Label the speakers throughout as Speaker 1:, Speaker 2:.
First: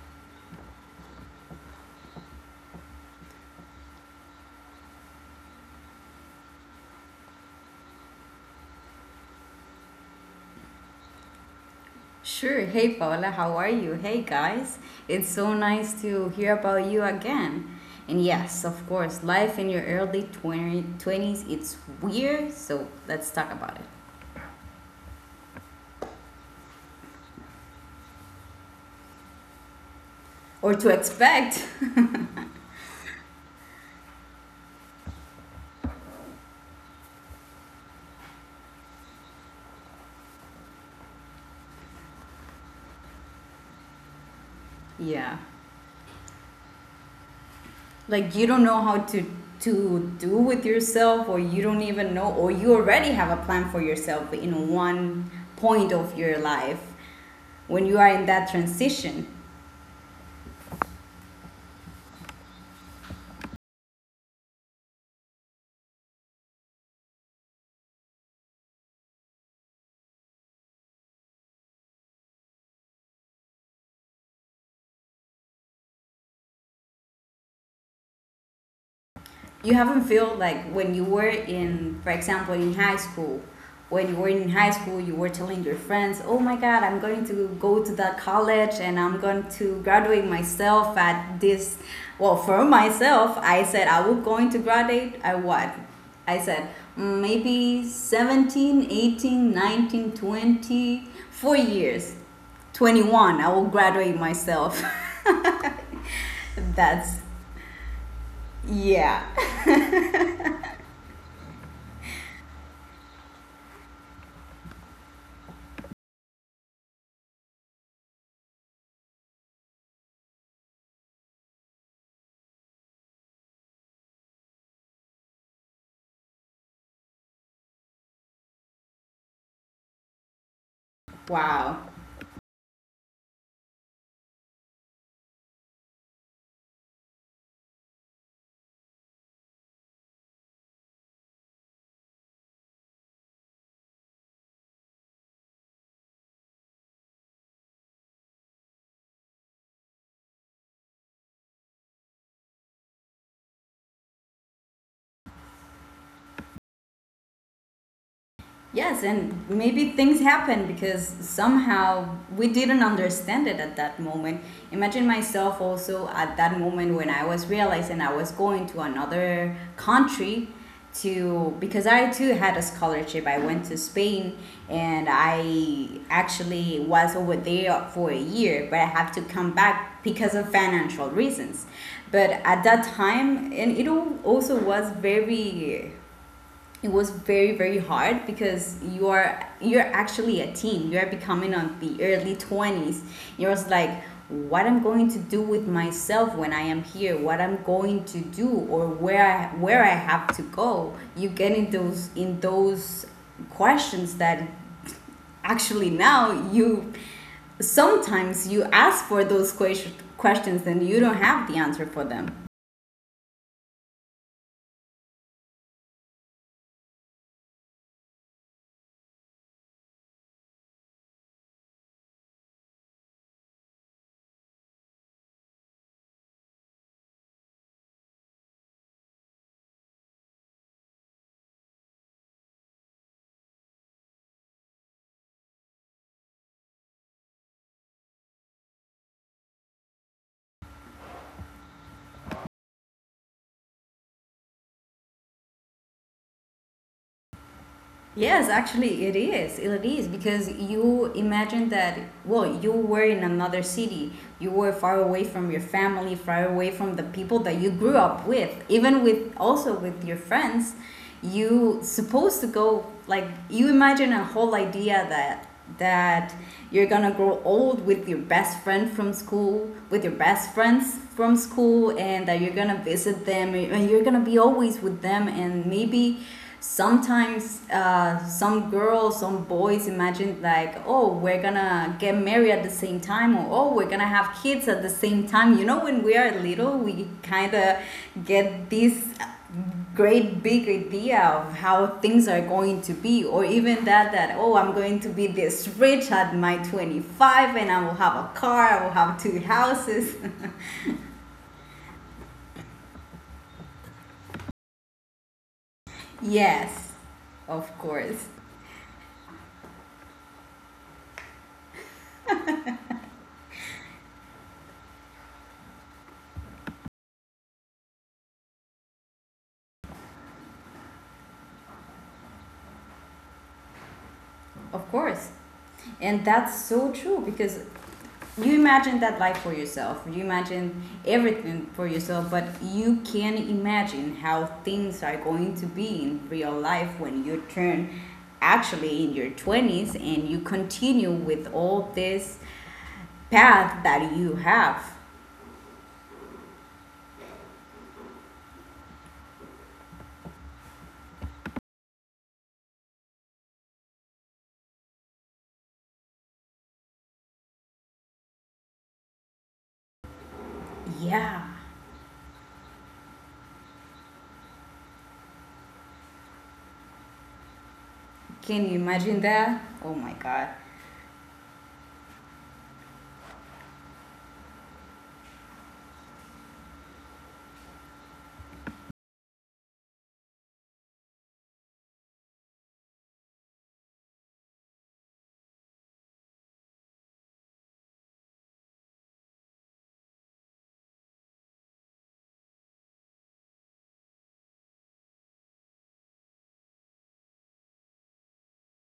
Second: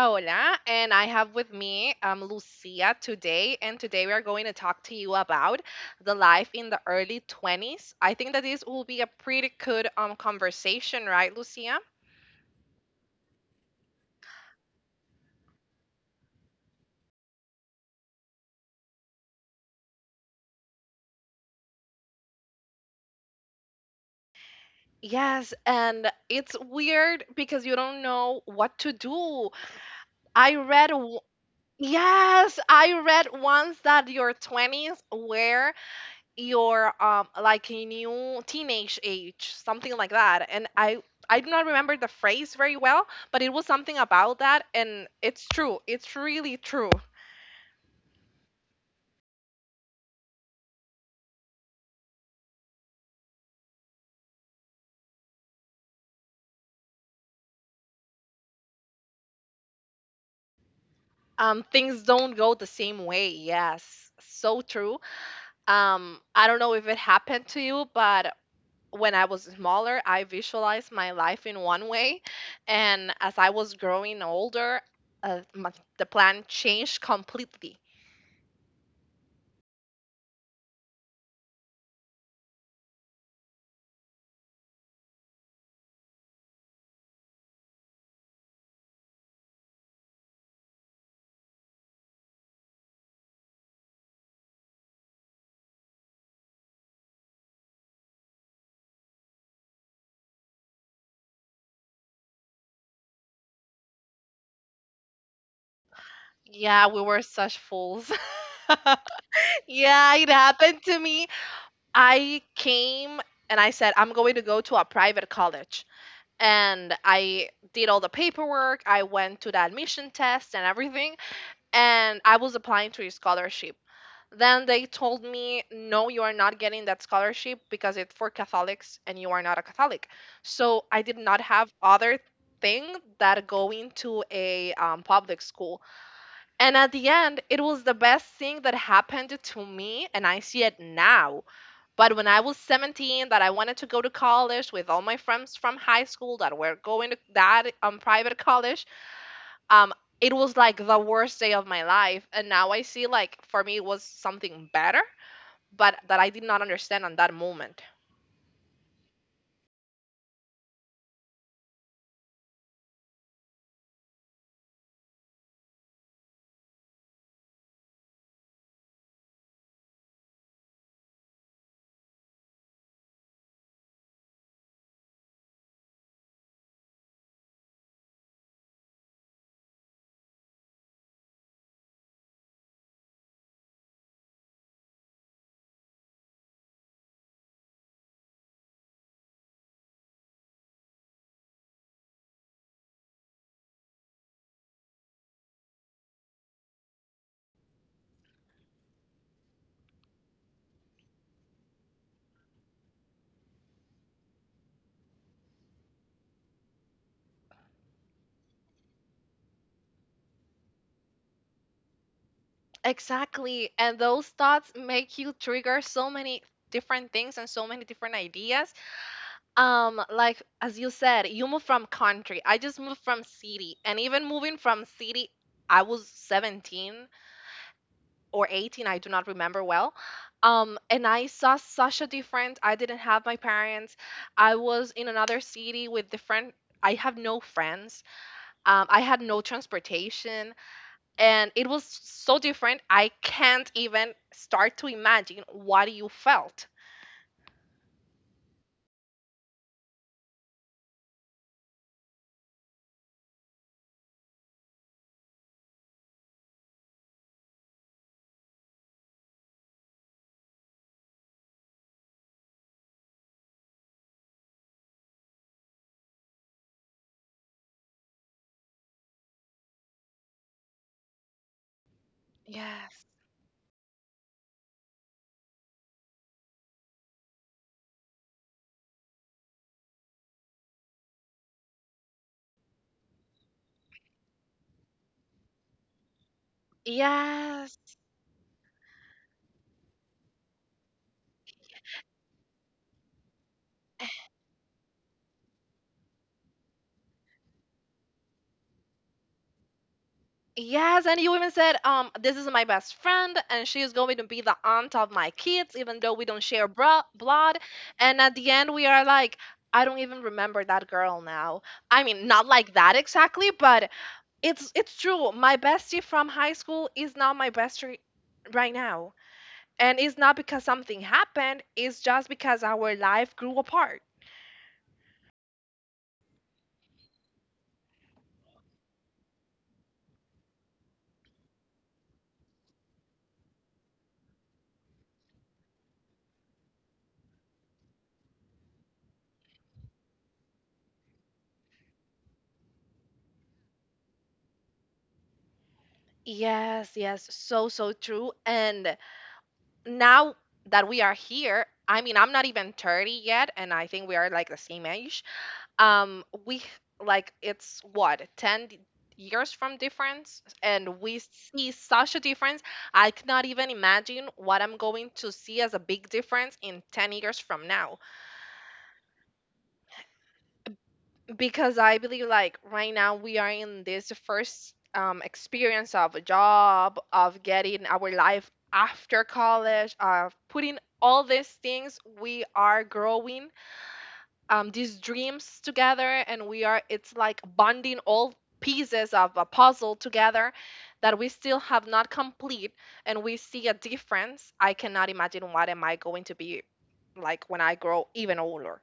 Speaker 1: Paola, and I have with me Lucia today. And today we are going to talk to you about the life in the early 20s. I think that this will be a pretty good conversation, right, Lucia?
Speaker 2: Sure. Hey, Paola, how are you? Hey, guys. It's so nice to hear about you again. And yes, of course, life in your early 20 twenties. It's weird, so let's talk about it.
Speaker 1: Yes, and it's weird because you don't know what to do. I
Speaker 2: Or to
Speaker 1: read, w-
Speaker 2: expect.
Speaker 1: yes, I read once that your 20s were your like a new teenage age, something like that, and I do not remember the phrase very well, but it was something about that, and
Speaker 2: Yeah.
Speaker 1: it's true, it's really true.
Speaker 2: Like you don't know how to do with yourself, or you don't even know, or you already have a plan for yourself in one point of your life when you are in that transition.
Speaker 1: Things don't go the same way, yes, so true. I don't know if it happened to you, but when I was smaller, I visualized my life in one way, and as I was growing older, uh, my, the plan changed completely.
Speaker 2: You haven't feel like when you were in, for example, in high school. When you were in high school, you were telling your friends, "Oh my God, I'm going to go to that college and I'm going to graduate myself at this." Well, for myself, I said I was going to graduate at what? I said, "Mm, maybe 17, 18, 19, 24 years. 21, I will graduate myself."
Speaker 1: Yeah, we
Speaker 2: That's...
Speaker 1: were such fools.
Speaker 2: Yeah.
Speaker 1: Yeah, it happened to me. I came and I said, I'm going to go to a private college. And I did all the paperwork. I went to the admission test and everything. And I was applying to a scholarship. Then they told me, no, you are not getting that scholarship because it's for Catholics and you are not a Catholic. So I did not have
Speaker 2: Wow.
Speaker 1: other thing that going to a public school. And at the end, it was the best thing that happened to me, and I see it now. But when I was 17, that I wanted to go to college with all my friends from high school that were going to that private college, um, it was like the worst day of my life. And now I see, like, for me, it was something better, but that I did not understand on that moment.
Speaker 2: Yes, and maybe things happen because somehow we didn't understand it at that moment. Imagine myself also at that moment when I was realizing I was going to another country to because I too had a scholarship. I went to Spain and I actually was over there for a year, but I have to come back because of financial reasons. But at that time, and also was very, it was very very hard, because you're actually a teen, you are becoming on the early 20s. You're just like, what I'm going to do with myself when I am here, what I'm going to do, or where I have to go? You get in those questions that actually now you sometimes you ask for those questions, and you don't have the answer for them.
Speaker 1: Exactly. And those thoughts make you trigger so many different things and so many different ideas. Like as you said, you moved from country. I just moved from city. And even moving from city, I was 17 or 18, I do not remember well. And I saw such a different. I didn't have my parents. I was in another city with different, I have no friends. I had no transportation, and it was so different. I can't even start to imagine what you felt.
Speaker 2: Yes, actually, it is. It is because you imagine that, well, you were in another city. You were far away from your family, far away from the people that you grew up with, even with also with your friends. You supposed to go like you imagine a whole idea that you're gonna grow old with your best friend from school, with your best friends from school, and that you're gonna
Speaker 1: Yes.
Speaker 2: visit them and you're gonna be always with them, and maybe sometimes some girls some boys imagine, like, oh, we're gonna get married at the same time, or oh, we're gonna have kids at the same time, when we are little we kind of
Speaker 1: Yes.
Speaker 2: get this great big idea of how things are going to be, or even that oh, I'm going to be this rich at my 25, and I will have a car, I will have two houses.
Speaker 1: Yes, and you even said, this is my best friend, and she is going to be the aunt of my kids, even though we don't share
Speaker 2: Yes, of
Speaker 1: blood.
Speaker 2: course.
Speaker 1: And at the end, we are like, I don't even remember that girl now. I mean, not like that exactly, but it's true. My bestie from high school is not my bestie right now, and it's not because something happened. It's just because our life grew apart.
Speaker 2: Of course. And that's so true because you imagine that life for yourself. You imagine everything for yourself, but you can imagine how things are going to be in real life when you turn actually in your 20s and you continue with all this path that you have.
Speaker 1: Yes, yes, so so true, and now that we are here, I mean, I'm not even 30 yet, and I think we are like the same age. We like it's what 10 years from difference, and we
Speaker 2: Yeah.
Speaker 1: see such a difference. I cannot even imagine what I'm going to see as a big difference in 10 years from now.
Speaker 2: Can you imagine that? Oh my God.
Speaker 1: Because I believe like right now we are in this first experience of a job, of getting our life after college, of putting all these things we are growing, these dreams together, and we are, it's like bonding all pieces of a puzzle together that we still have not complete, and we see a difference. I cannot imagine what am I going to be like when I grow even older.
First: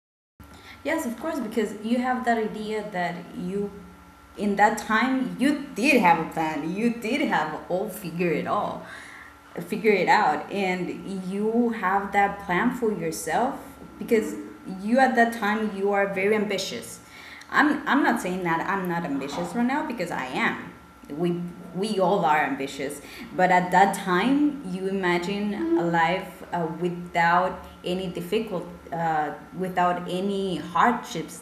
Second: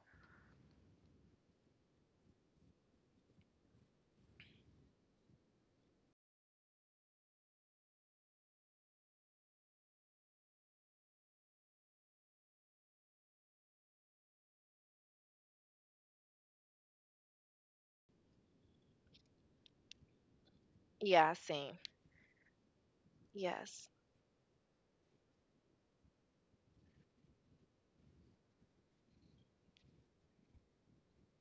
Speaker 2: Yes, of course, because you have that idea that you, in that time, you did have a plan. You did have all, figure it out, and you have that plan for yourself because you at that time you are very ambitious. I'm not saying that I'm not ambitious right now because I am.
Speaker 1: Yeah,
Speaker 2: We
Speaker 1: same.
Speaker 2: we all are ambitious, but at
Speaker 1: Yes
Speaker 2: that time, you imagine a life without any difficult, without any hardships.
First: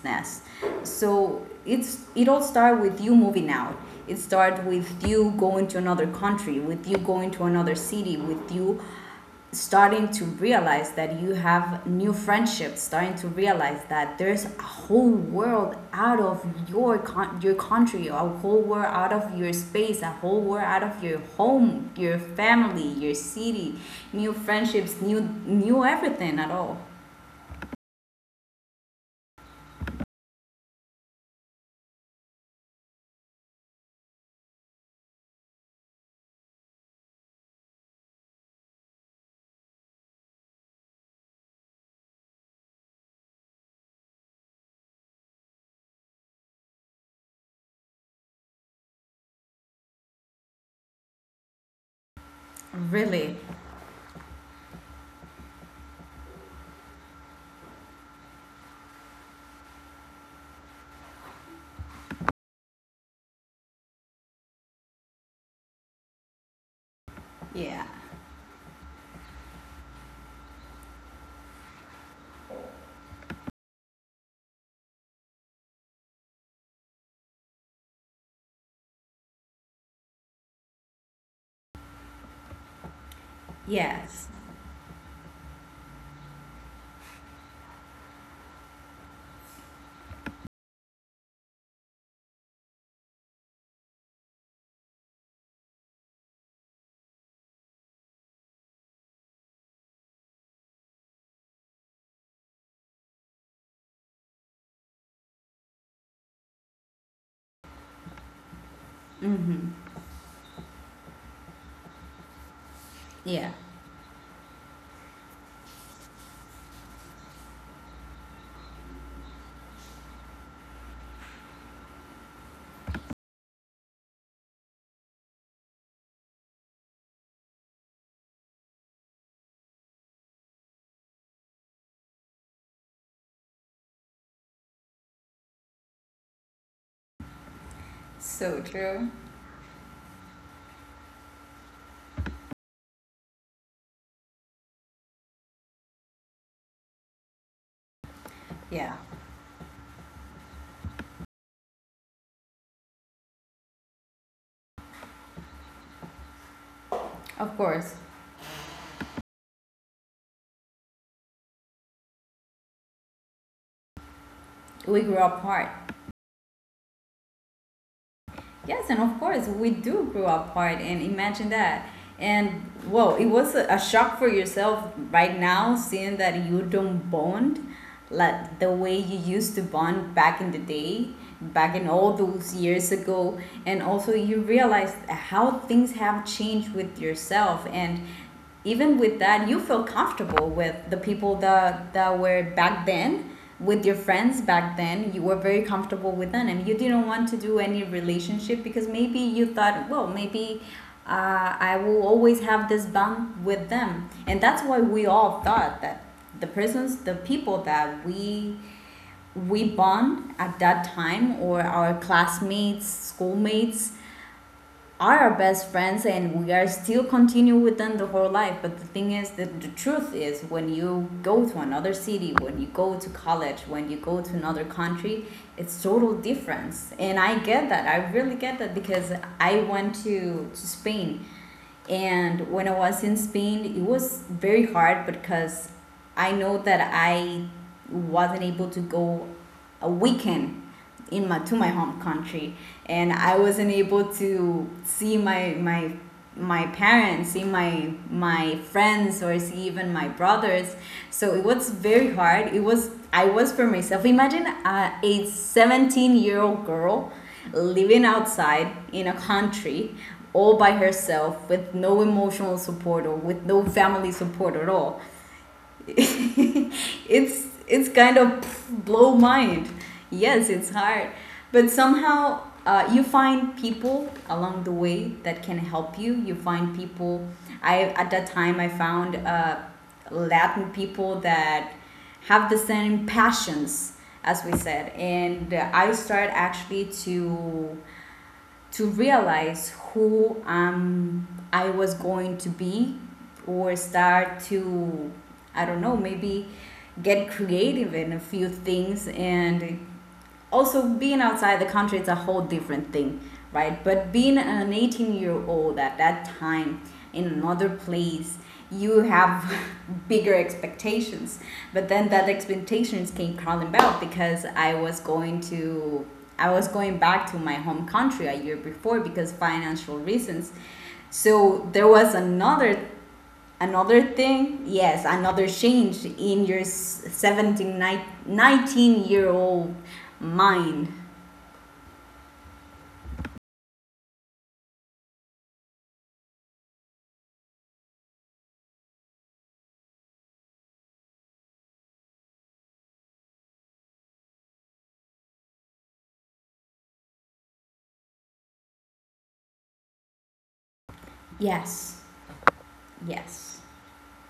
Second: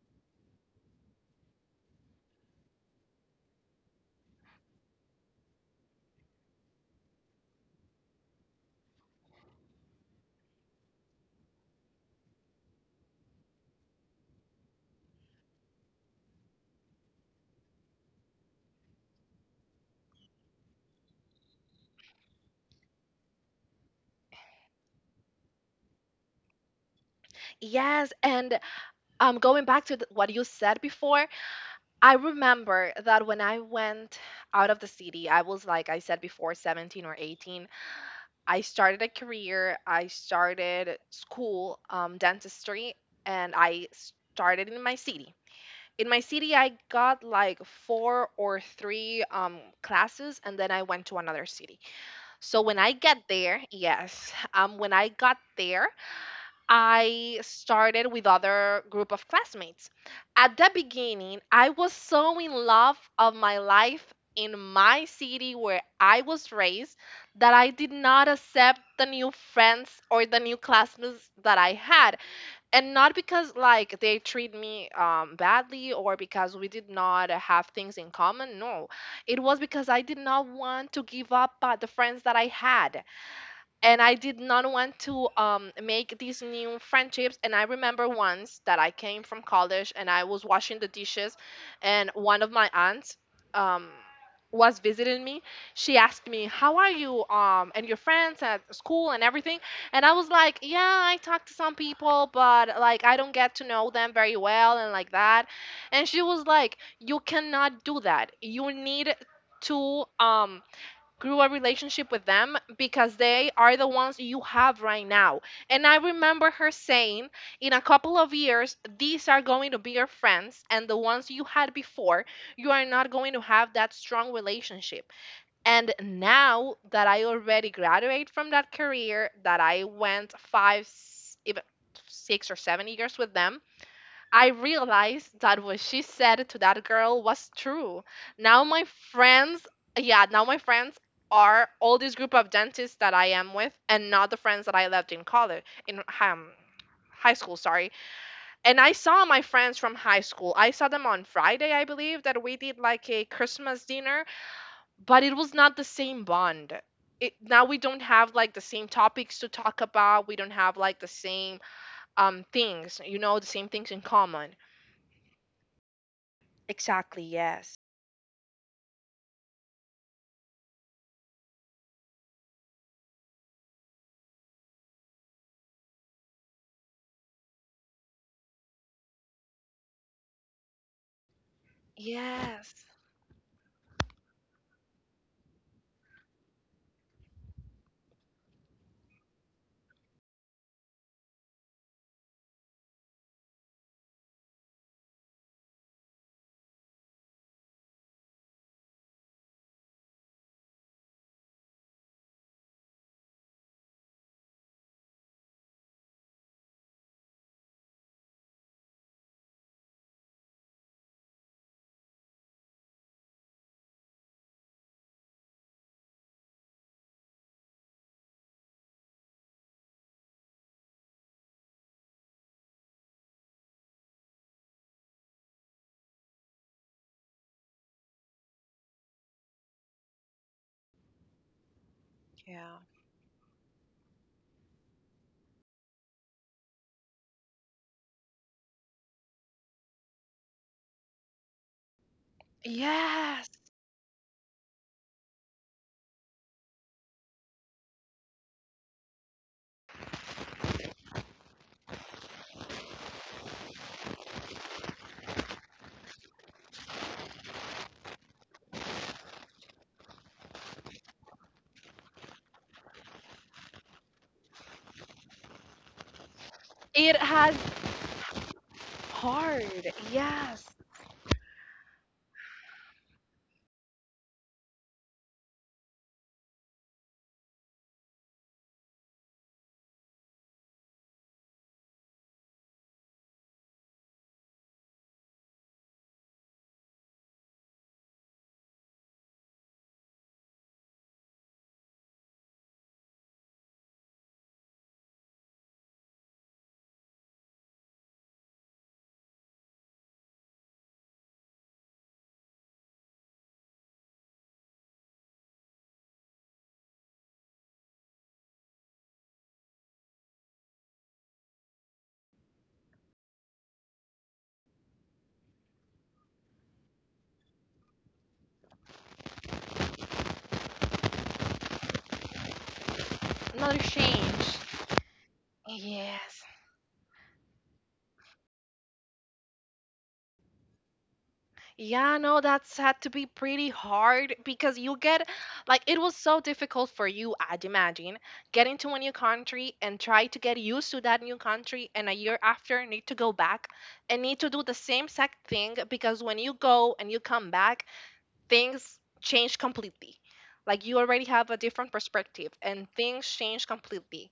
Speaker 2: So it all starts with you moving out. It starts with you going to another country, with you going to another city, with you starting to realize that you have new friendships, starting to realize that there's a whole world out of your country, a whole world out of your space, a whole world out of your home, your family, your city, new friendships, new everything at all.
Speaker 1: Yes, and going back to what you said before, I remember that when I went out of the city, I was, like I said before, 17 or 18. I started a career, I started school, dentistry, and I started in my city. In my city, I got like 4 or 3 classes, and then I went to another city. So when I get
Speaker 2: Really.
Speaker 1: there, yes, when I got there, I started with other group of classmates. At the beginning, I was so in love of my life in my city where I was raised that I
Speaker 2: Yeah.
Speaker 1: did not accept the new friends or the new classmates that I had. And not because like they treat me badly or because we did not have things in common. No, it was because I did not want to give up the friends that I had, and I
Speaker 2: Yes.
Speaker 1: did not want to make these new friendships. And I remember once that I came from college and I was washing the dishes, and one of my aunts um, was visiting me. She asked me, "How are you? And your friends at school and everything?" And I was like, "Yeah, I talk to some people, but like I don't get to know them very well and like that." And she was like, "You cannot do that. You need." To grew a relationship with them because they
Speaker 2: Yeah,
Speaker 1: are the ones you have right now. And I remember her saying, in a couple of years, these are going to be your friends, and the ones you had before, you are not going to have that strong relationship. And now that I already graduated from that career, that I went 5, even 6 or 7 years with them, I realized that what she said to that girl was true.
Speaker 2: so
Speaker 1: Now my
Speaker 2: true.
Speaker 1: friends, yeah, now my friends are all this group of dentists that I am with, and not the friends that I left in college in high school, sorry. And I
Speaker 2: Yeah,
Speaker 1: saw my friends from high school. I saw them on Friday, I believe, that we did like a Christmas dinner, but it was not the same bond. It,
Speaker 2: of
Speaker 1: now we don't
Speaker 2: course.
Speaker 1: have like the same topics to talk about. We don't have like the same things, you know, the same things in common.
Speaker 2: We grew apart.
Speaker 1: Exactly, yes.
Speaker 2: Yes, and of course we do grow apart, and imagine that. And whoa, it was a shock for yourself right now, seeing that you don't bond like the way you used to bond back in the day, back in all those
Speaker 1: Yes.
Speaker 2: years ago. And also you realize how things have changed with yourself and even with that, you feel comfortable with the people that were back then, with your friends back then. You were very comfortable with them, and you didn't want to do any relationship because maybe you thought, well, maybe. I will always have this bond with them, and that's why we all thought that the persons, the people that we bond at that time, or our classmates, schoolmates, are our best friends, and we are still continue with them the whole life. But the thing is that the truth is, when you go to another city, when you go to college, when you go to another country, it's total difference. And I get that, I really get that, because I went to Spain. And when
Speaker 1: Yeah.
Speaker 2: I was in Spain, it was very hard because I know that I wasn't able to go a weekend in my to my home country, and I
Speaker 1: Yes.
Speaker 2: wasn't able to see my my parents, see my friends, or see even my brothers. So it was very hard. It was I was for myself. Imagine a 17-year old girl living outside in a country all by herself with no emotional support or with no family support at all.
Speaker 1: It
Speaker 2: it's
Speaker 1: has
Speaker 2: it's kind of blow mind.
Speaker 1: hard.
Speaker 2: Yes,
Speaker 1: Yes.
Speaker 2: it's hard, but somehow you find people along the way that can help you. You find people. I, at that time, I found Latin people that have the same passions as we said, and I started actually to realize who I was going to be or start to, I don't know, maybe get creative in a few things. And also, being outside the country, it's a whole different thing, right? But being an 18-year-old at that time in another place, you have bigger expectations. But then that expectations came crawling back because I was going back to my home country a year before because financial reasons. So there was
Speaker 1: Another
Speaker 2: another
Speaker 1: change.
Speaker 2: thing. Yes, another change
Speaker 1: Yes.
Speaker 2: in your year old mind.
Speaker 1: Yeah, no, that's had to be pretty hard because you get, like it was so difficult for you, I'd imagine, getting to a new country and try to get used to that new country, and a year after need to go back and need to do the same exact thing, because when you go and you come back, things change completely. Like you already have a different
Speaker 2: Yes.
Speaker 1: perspective and things
Speaker 2: Yes.
Speaker 1: change completely.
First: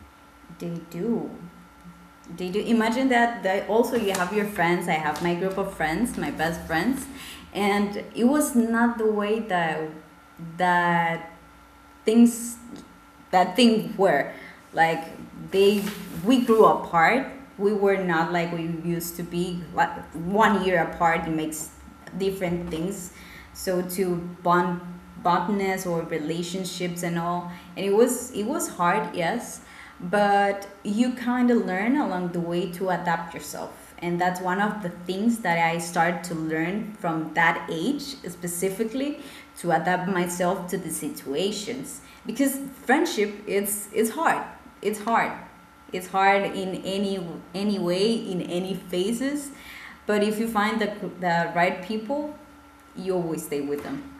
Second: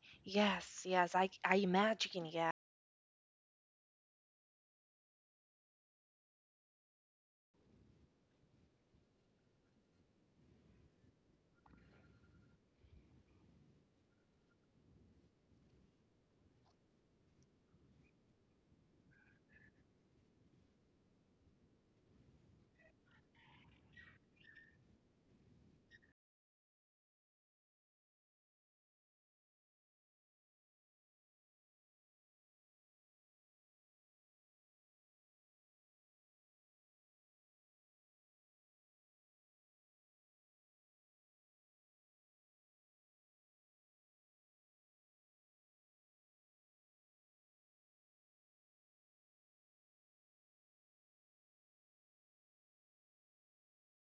Speaker 2: they
Speaker 1: Yes, yes,
Speaker 2: do
Speaker 1: I imagine,
Speaker 2: they
Speaker 1: yeah.
Speaker 2: do imagine that. That also you have your friends, I have my group of friends, my best friends, and it was not the way that things... That thing where, like, they we grew apart, we were not like we used to be. Like one year apart, it makes different things. So to bond bondness or relationships and all. And it was hard. Yes. But you kind of learn along the way to adapt yourself, and that's one of the things that I started to learn from that age specifically, to adapt myself to the situations. Because friendship, it's hard, it's hard, it's hard in any way, in any phases. But if you find the right people, you always stay with them.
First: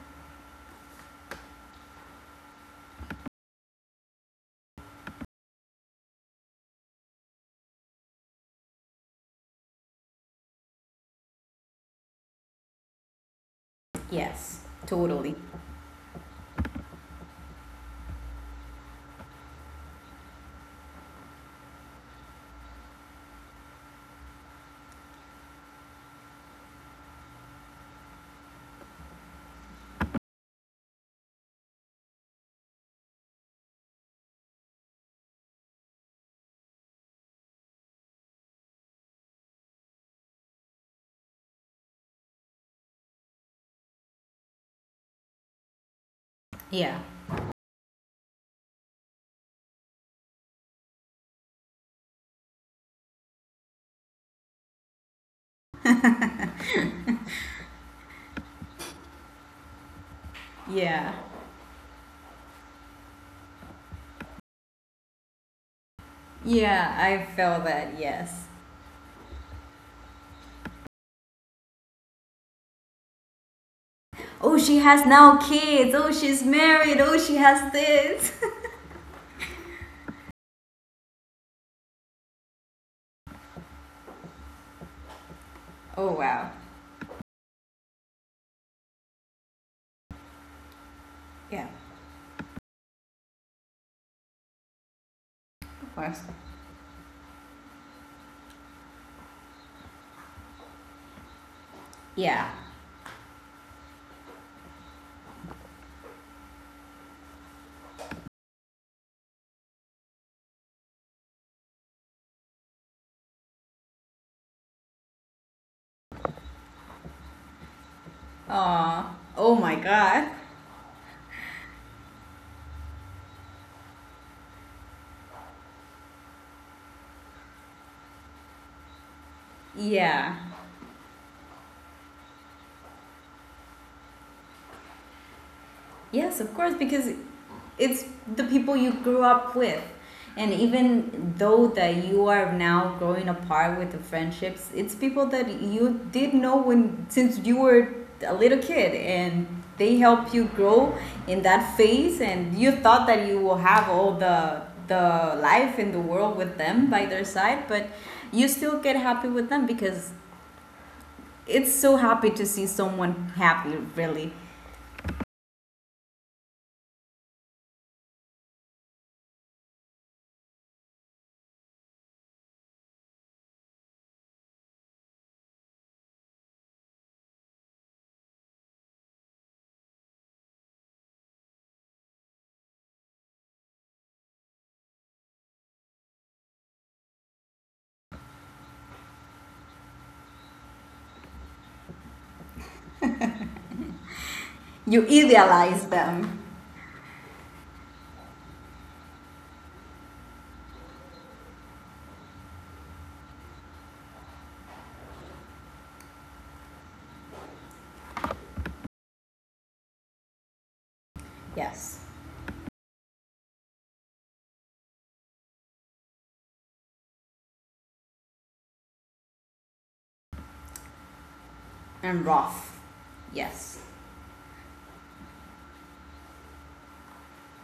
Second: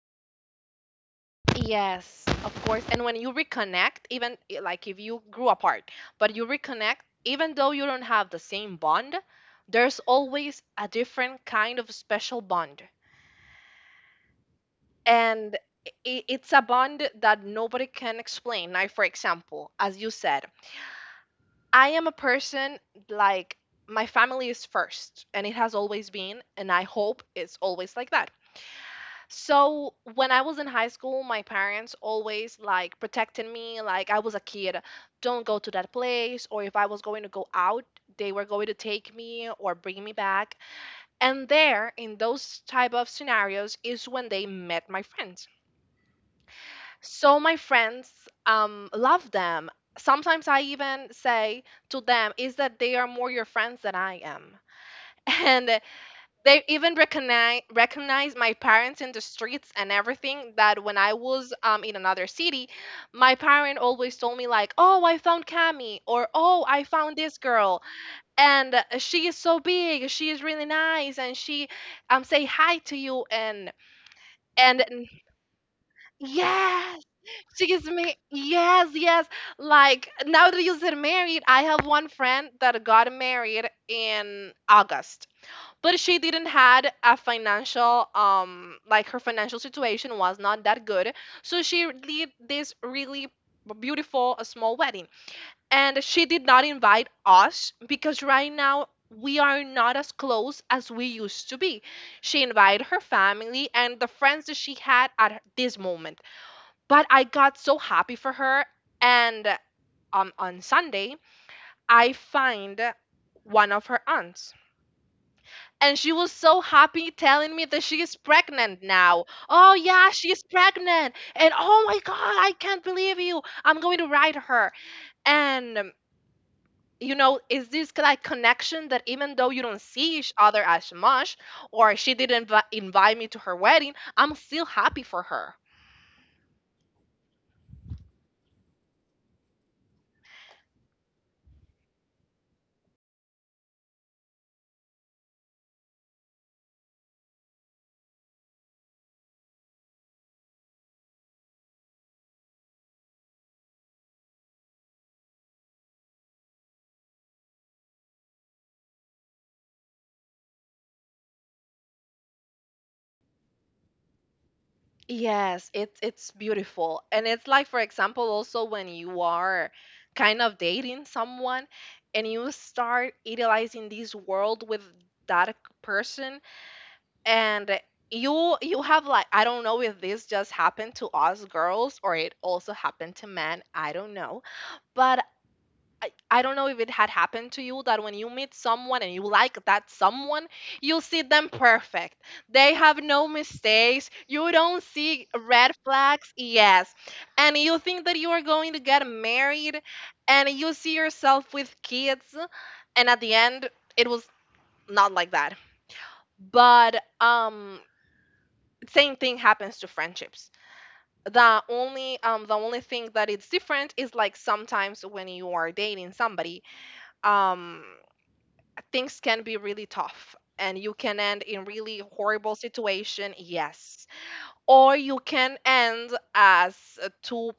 Speaker 1: Yes, of course. And when you reconnect, like if you grew apart, but you reconnect, even though you don't have the same bond, there's always a different kind of special bond.
Speaker 2: Yes. Totally.
Speaker 1: And it's a bond that nobody can explain. Like, for example, as you said, I am a person, like my family is first, and it has always been, and I hope it's always like that. So when I was in high school, my parents always like protected me, like I was a kid, don't go to that place, or if I was going to go out, they were going to take me or bring me back. And there, in those type of scenarios, is when they met my friends.
Speaker 2: Yeah.
Speaker 1: So my friends love them. Sometimes I even say to them is that they are more your friends than I am. And they even recognize my parents in the streets and everything, that when I
Speaker 2: Yeah.
Speaker 1: was in another city, my parent always told me like, "Oh, I found Cami," or "Oh, I
Speaker 2: Yeah,
Speaker 1: found
Speaker 2: I
Speaker 1: this
Speaker 2: felt
Speaker 1: girl.
Speaker 2: that, yes.
Speaker 1: And she is so big, she is really nice, and she say hi to you." and
Speaker 2: Oh, she
Speaker 1: and
Speaker 2: has now kids. Oh, she's married.
Speaker 1: yes,
Speaker 2: Oh, she
Speaker 1: she
Speaker 2: has
Speaker 1: is ma—
Speaker 2: this.
Speaker 1: yes, yes. Like now that you said married, I have one friend that got married in August, but
Speaker 2: Oh,
Speaker 1: she didn't
Speaker 2: wow.
Speaker 1: had a financial like her financial situation was not that good, so
Speaker 2: Yeah,
Speaker 1: she did this really beautiful a small wedding,
Speaker 2: of
Speaker 1: and
Speaker 2: course.
Speaker 1: she did not invite us because right now. We are not as close as we used to be. She
Speaker 2: Yeah.
Speaker 1: invited her family and the friends that she had at this moment, but I got so happy for her. And on Sunday, I find one of her aunts. And she was so happy telling me that she is pregnant
Speaker 2: Aw.
Speaker 1: now.
Speaker 2: Oh my
Speaker 1: Oh, yeah,
Speaker 2: god.
Speaker 1: she is pregnant. And oh my God, I can't believe you. I'm going to write her. And, you know, is this like connection that even though you don't see each
Speaker 2: Yeah.
Speaker 1: other as much, or she didn't invite me to her wedding, I'm still happy for her.
Speaker 2: Yes, of course, because it's the people you grew up with. And even though that you are now growing apart with the friendships, it's people that you did know when since you were a little kid, and they help you grow in that phase, and you thought that you will have all the life in the world with them by their side, but you still get happy with them because it's so happy to see someone happy really.
Speaker 1: Yes, it's beautiful. And it's like for example also when you are kind of dating someone and you start idealizing this world with that person, and you have like, I don't know if this just happened to us girls or it also happened to men, I don't know. But I don't know if it had happened to you that when you meet someone and you like that someone, you see them perfect. They have no mistakes. You don't
Speaker 2: You
Speaker 1: see red
Speaker 2: idealize
Speaker 1: flags.
Speaker 2: them.
Speaker 1: Yes. And you think that you are going to get married and you see yourself with kids. And at the end, it was not like that. But same thing happens to friendships.
Speaker 2: Yes.
Speaker 1: The only thing that it's different is like sometimes when you are dating somebody. Um, Things can be really tough and you can end in really
Speaker 2: And
Speaker 1: horrible
Speaker 2: rough.
Speaker 1: situation.
Speaker 2: Yes.
Speaker 1: Yes. Or you can end as two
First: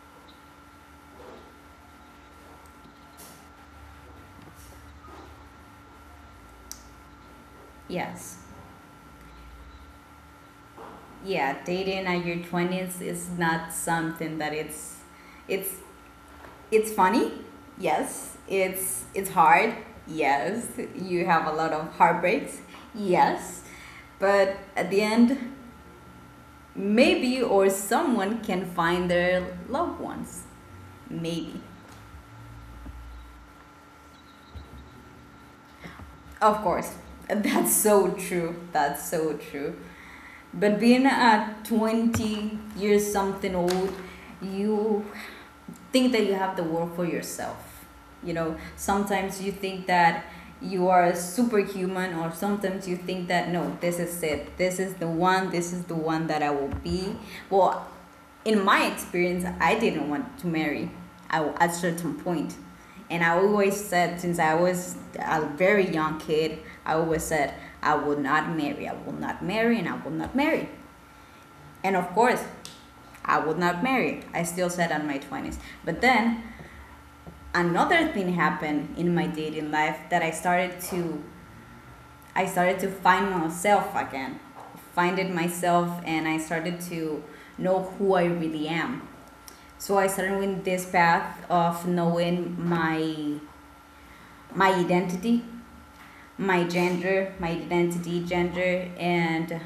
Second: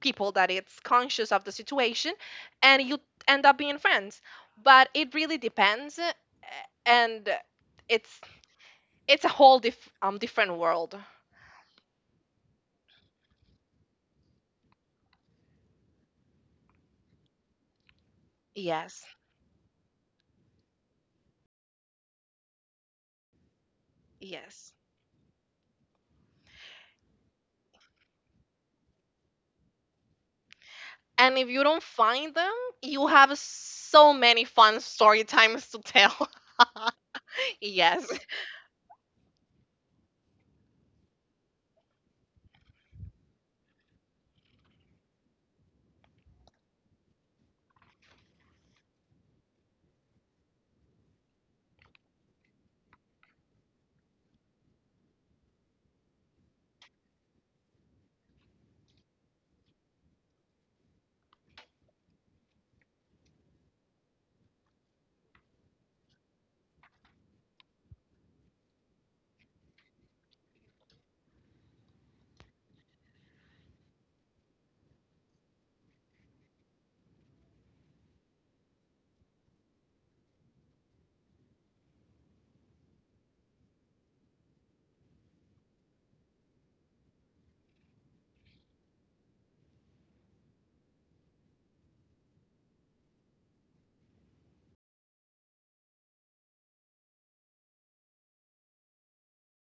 Speaker 1: people that it's conscious of the situation and you end up being friends, but it really depends. And it's
Speaker 2: Yes.
Speaker 1: it's a whole different world.
Speaker 2: Yeah, dating at your 20s is not something that it's it's funny. Yes.
Speaker 1: Yes,
Speaker 2: It's hard. Yes. You have a lot of heartbreaks. Yes. But
Speaker 1: yes.
Speaker 2: at the end, maybe or someone can find their loved ones.
Speaker 1: And if
Speaker 2: Maybe.
Speaker 1: you don't find them, you have so many fun story times to tell.
Speaker 2: Of course. That's
Speaker 1: Yes,
Speaker 2: so true. That's so true. But being at 20 years something old, you think that you have the world for yourself. You know, sometimes you think that you are a superhuman, or sometimes you think that no, this is it. This is the one. This is the one that I will be. Well, in my experience, I didn't want to marry. I, at certain point, and I always said, since I was a very young kid, I always said, I will not marry, I will not marry, and I will not marry. And of course, I would not marry. I still said on my 20s. But then another thing happened in my dating life that I started to find myself again. Find it myself, and I started to know who I really am. So I started with this path of knowing my identity my gender, my identity, gender, and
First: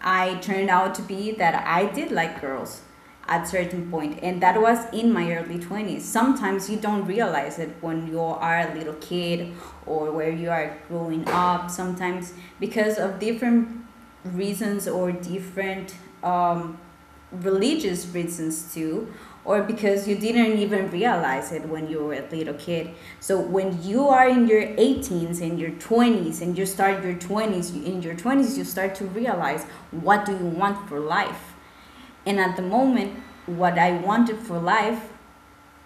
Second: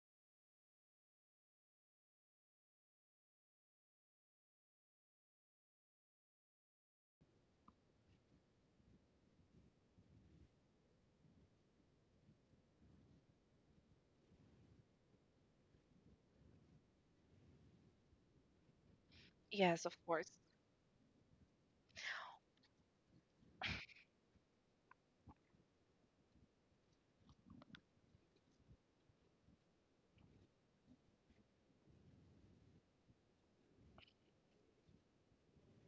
Speaker 2: I turned out to be that I did like girls at certain point, and that was in my early 20s. Sometimes you don't realize it when you are a little kid, or where you are growing up sometimes because of different reasons or different um, religious reasons too, or
Speaker 1: yes, of
Speaker 2: because you
Speaker 1: course.
Speaker 2: didn't even realize it when you were a little kid. So when you are in your 18s and your 20s, and you start your 20s, you start to realize what do you want for life. And at the moment, what I wanted for life,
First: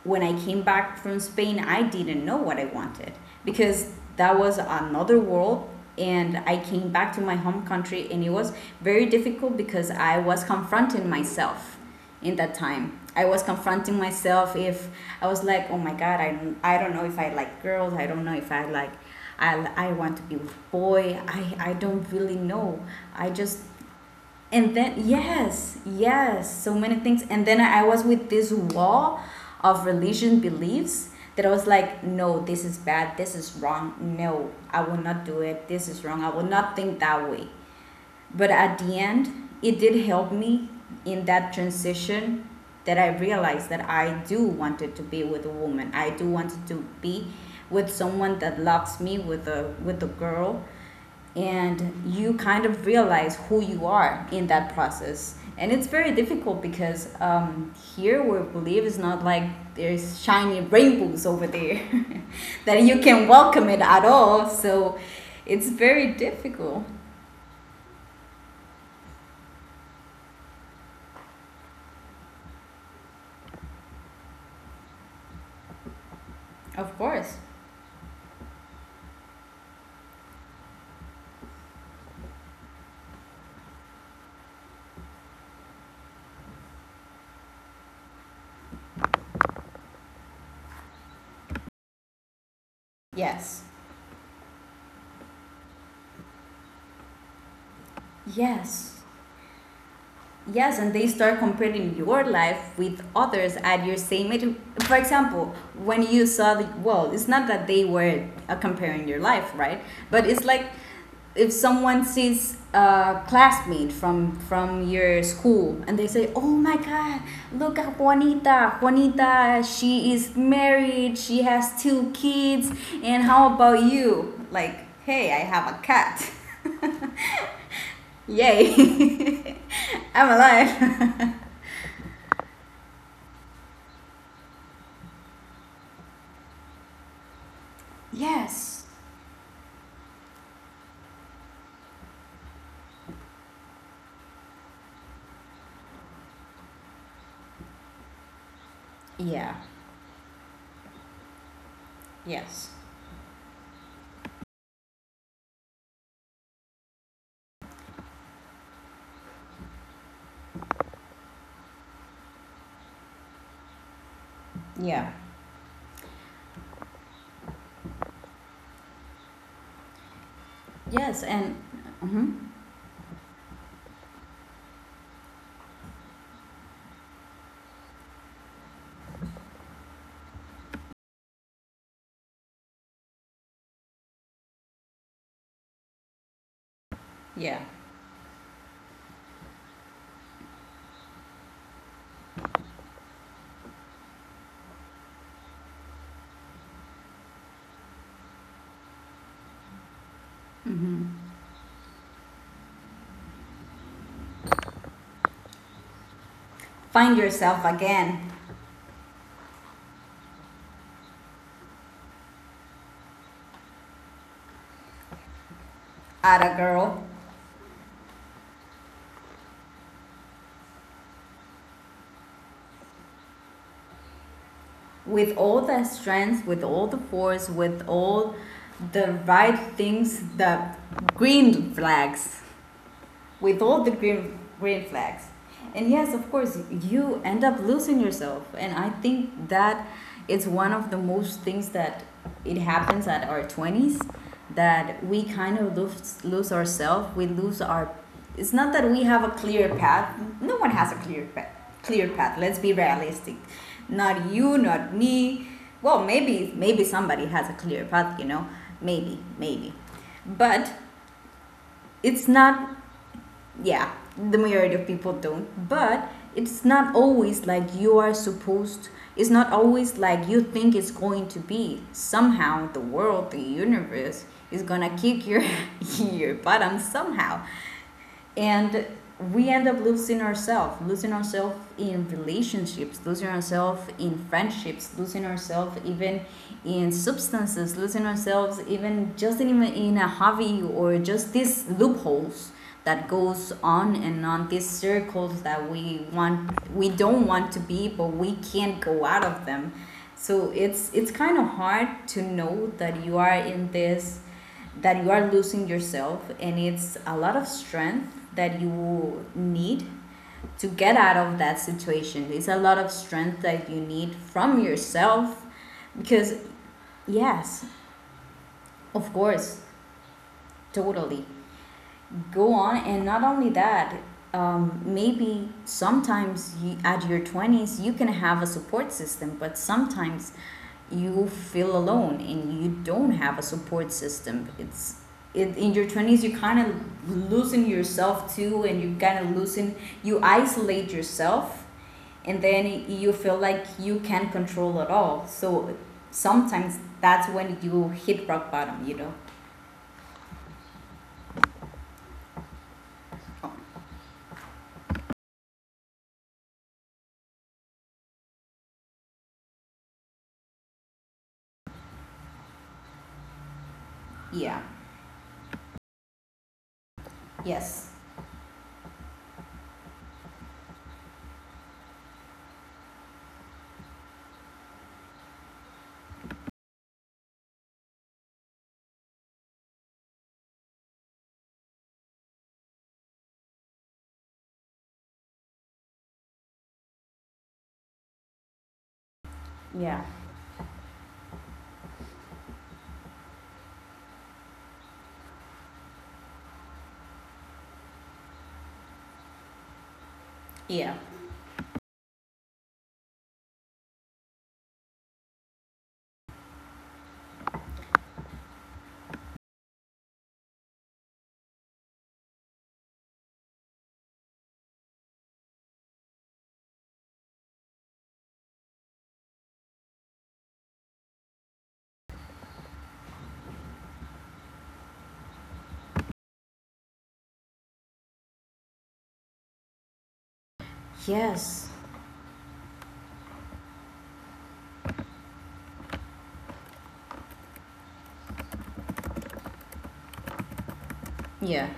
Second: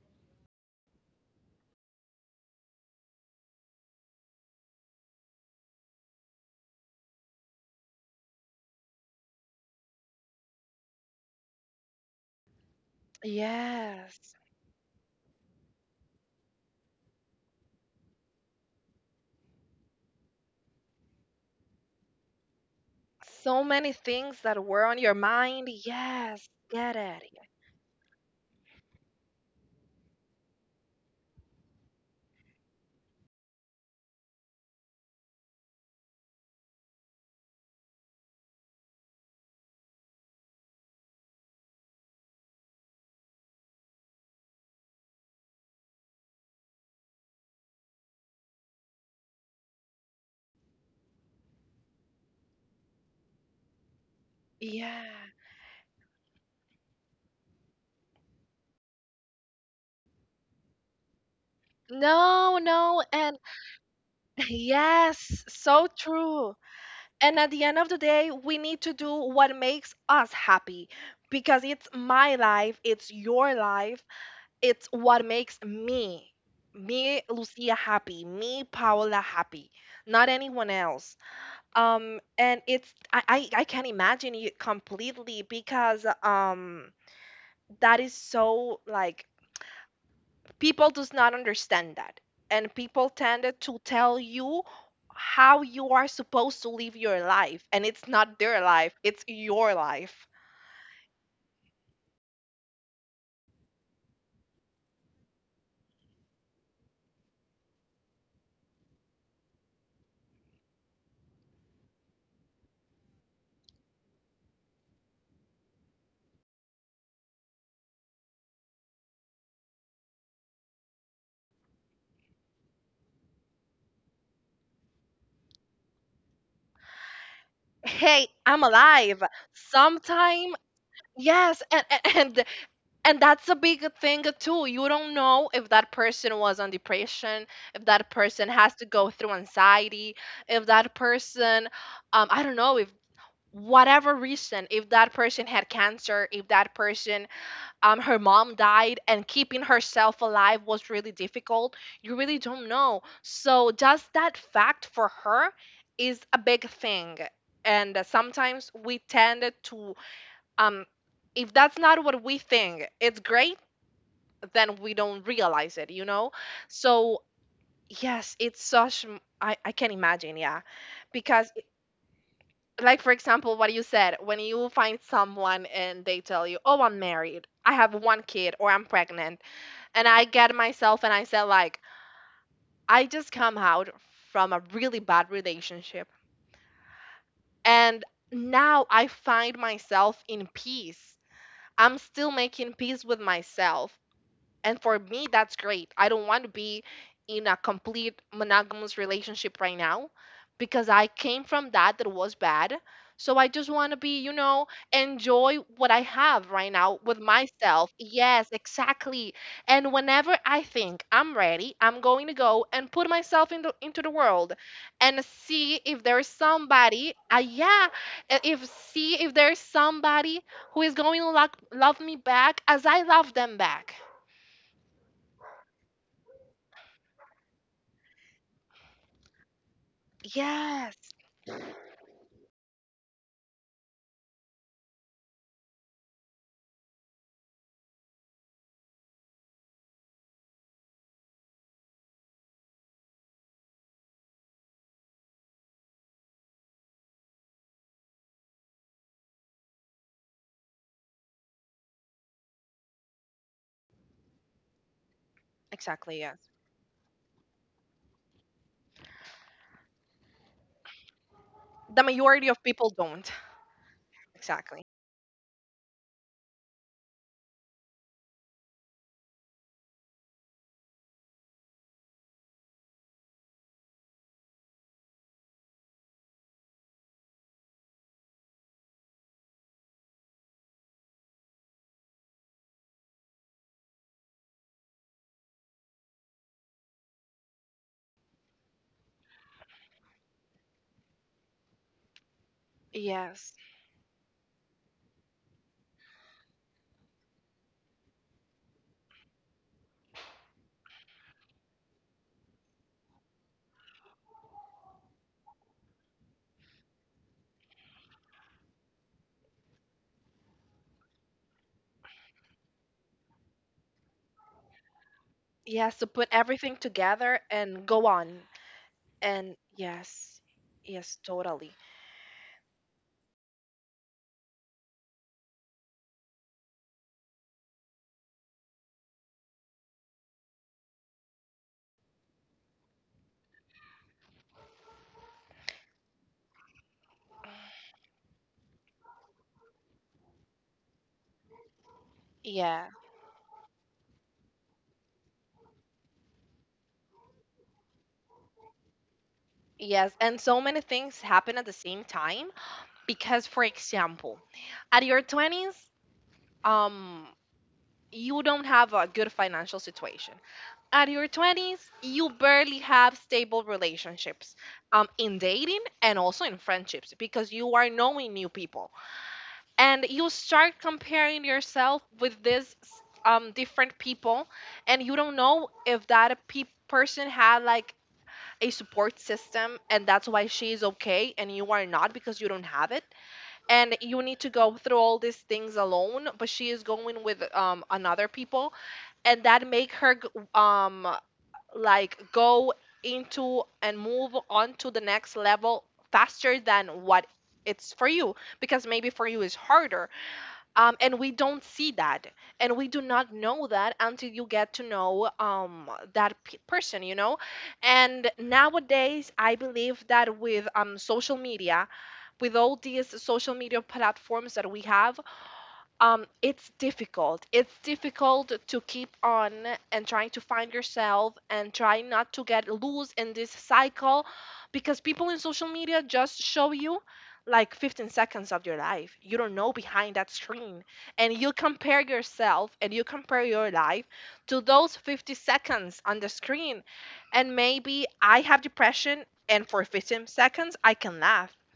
Speaker 2: when I came back from Spain, I didn't know what I wanted because that was another world. And I came back to my home country, and it was very difficult because I was confronting myself in that time. I was confronting
Speaker 1: Yes.
Speaker 2: myself if I was like, oh my God, I don't know if I like girls. I don't know if I want to be with boy. I don't really know. I just
Speaker 1: So many things that
Speaker 2: And
Speaker 1: were
Speaker 2: then,
Speaker 1: on your mind.
Speaker 2: yes,
Speaker 1: Yes,
Speaker 2: yes, so
Speaker 1: get
Speaker 2: many
Speaker 1: it.
Speaker 2: things. And then I was with this wall of religion beliefs, that I was like, no, this is bad, this is wrong, no, I will not do it, this is wrong, I will not think that way. But at the end, it did help me in that transition, that I realized that I do wanted to be with a woman, I do wanted to be with someone that loves me, with a girl and you kind of realize who you are in that
Speaker 1: Yeah.
Speaker 2: process, and it's very difficult because, here where we live is not like there's shiny rainbows over there
Speaker 1: No,
Speaker 2: that you
Speaker 1: no.
Speaker 2: can
Speaker 1: And
Speaker 2: welcome it at all. So
Speaker 1: yes,
Speaker 2: it's
Speaker 1: so
Speaker 2: very
Speaker 1: true.
Speaker 2: difficult.
Speaker 1: And at the end of the day, we need to do what makes us happy, because it's my life, it's your life, it's what makes me,
Speaker 2: Of
Speaker 1: me,
Speaker 2: course.
Speaker 1: Lucia, happy, me, Paola, happy, not anyone else. And it's I can't imagine it completely because that is so like people does not understand that, and people tended
Speaker 2: Yes.
Speaker 1: to tell you how you are supposed to live your life, and it's not their life,
Speaker 2: Yes.
Speaker 1: it's your life.
Speaker 2: Yes, and they start comparing your life with others at your same age. For example, when you saw the well, it's not that they were comparing your life, right? But it's like if someone sees a classmate from your school, and they say, "Oh my God, look at Juanita! Juanita, she is married. She has two kids. And how about you? Like, hey, I have a cat.
Speaker 1: Hey, I'm alive.
Speaker 2: Yay, I'm
Speaker 1: Sometime.
Speaker 2: alive."
Speaker 1: Yes, and and that's a big thing too. You don't know if that person was on depression, if that person has
Speaker 2: Yes.
Speaker 1: to go through anxiety, if that person, I don't know if, whatever reason, if that person had cancer, if that person, her mom died and
Speaker 2: Yeah.
Speaker 1: keeping herself alive was really difficult. You really don't
Speaker 2: Yes.
Speaker 1: know, so just that fact for her is a big thing. And sometimes we tend to, um if that's not what we think it's great, then we
Speaker 2: Yeah.
Speaker 1: don't realize it, you know. So yes, it's such, I can imagine. Yeah.
Speaker 2: Yes.
Speaker 1: Because
Speaker 2: And mhm.
Speaker 1: like for example what you said, when you find someone and they tell you, oh, I'm married, I have one kid, or I'm pregnant, and I get myself and I say like, I just come out from a really bad relationship,
Speaker 2: Yeah.
Speaker 1: and now I find myself in peace. I'm still making peace with myself, and for me that's great. I don't want to be in a complete monogamous relationship right now, because I came from that, that was bad. So I just want to be, you know, enjoy what I have right now
Speaker 2: Find
Speaker 1: with
Speaker 2: yourself
Speaker 1: myself.
Speaker 2: again.
Speaker 1: Yes, exactly. And whenever I think I'm ready, I'm going to go and put myself into the world and see if there's
Speaker 2: Ada girl.
Speaker 1: somebody. Yeah. If See if there's somebody who is going to love me back as I love them back.
Speaker 2: With all the strength, with all the force, with all the right things, the
Speaker 1: Yes,
Speaker 2: green flags. With all the green flags. And yes, of course, you end up losing yourself, and I think that it's one of the most things that it happens at our 20s, that we kind of lose ourselves. We lose our It's not that we have a clear path, no one has a clear path, let's be realistic. Not you, not me. Well,
Speaker 1: exactly, yes.
Speaker 2: maybe, somebody has a clear path, you know. Maybe, but
Speaker 1: The
Speaker 2: it's
Speaker 1: majority of
Speaker 2: not.
Speaker 1: people don't.
Speaker 2: Yeah, the majority
Speaker 1: Exactly.
Speaker 2: of people don't. But it's not always like you are supposed. It's not always like you think it's going to be. Somehow, the world, the universe is gonna kick your your bottom somehow. And we end up losing ourselves in relationships, losing ourselves in friendships, losing ourselves even in substances, losing ourselves even just in a hobby, or just these loopholes that goes
Speaker 1: Yes.
Speaker 2: on and on, these circles that we want, we don't want to be, but we can't go out of them. So it's kind of hard to know that you are in this, that you are losing yourself, and it's a lot of strength that you need to get out of that situation. It's a lot of strength that you need from yourself
Speaker 1: Yes, to put
Speaker 2: because,
Speaker 1: everything together
Speaker 2: yes,
Speaker 1: and go on.
Speaker 2: of
Speaker 1: And
Speaker 2: course,
Speaker 1: yes. Yes,
Speaker 2: totally,
Speaker 1: totally.
Speaker 2: go on. And not only that, maybe sometimes at your 20s you can have a support system, but sometimes you feel alone and you don't have a support system. In your 20s you kind of loosen yourself too, and you kind of loosen, you isolate yourself. And
Speaker 1: Yeah.
Speaker 2: then you feel like you can't control at all. So sometimes that's when you hit rock bottom.
Speaker 1: Yes, and so many things happen at the same time, because for example, at your 20s, um you don't have a good financial situation. At your 20s, you barely have stable relationships
Speaker 2: Yeah.
Speaker 1: in dating and also in friendships, because you
Speaker 2: Yes.
Speaker 1: are knowing new people, and you start comparing yourself with these different people, and you don't know if that person had like a support system and that's why she is okay and you are not, because you don't have it and you need to go through all these things alone, but she is going with another people, and that make
Speaker 2: Yeah.
Speaker 1: her um, like go into and move on to the next level faster than what it's for you, because maybe for you is harder.
Speaker 2: Yeah.
Speaker 1: And we don't see that, and we do not know that until you get to know that person, you know. And nowadays I believe that with social media, with all these social media platforms that we have, it's difficult, it's difficult to keep on and trying to find yourself and try not to get loose in this cycle, because people in social media just show you like 15 seconds of your life. You don't know behind that screen, and you
Speaker 2: Yes.
Speaker 1: compare yourself and you compare your life to those 50 seconds on the screen. And maybe I have depression, and for 15 seconds I can laugh,
Speaker 2: Yeah.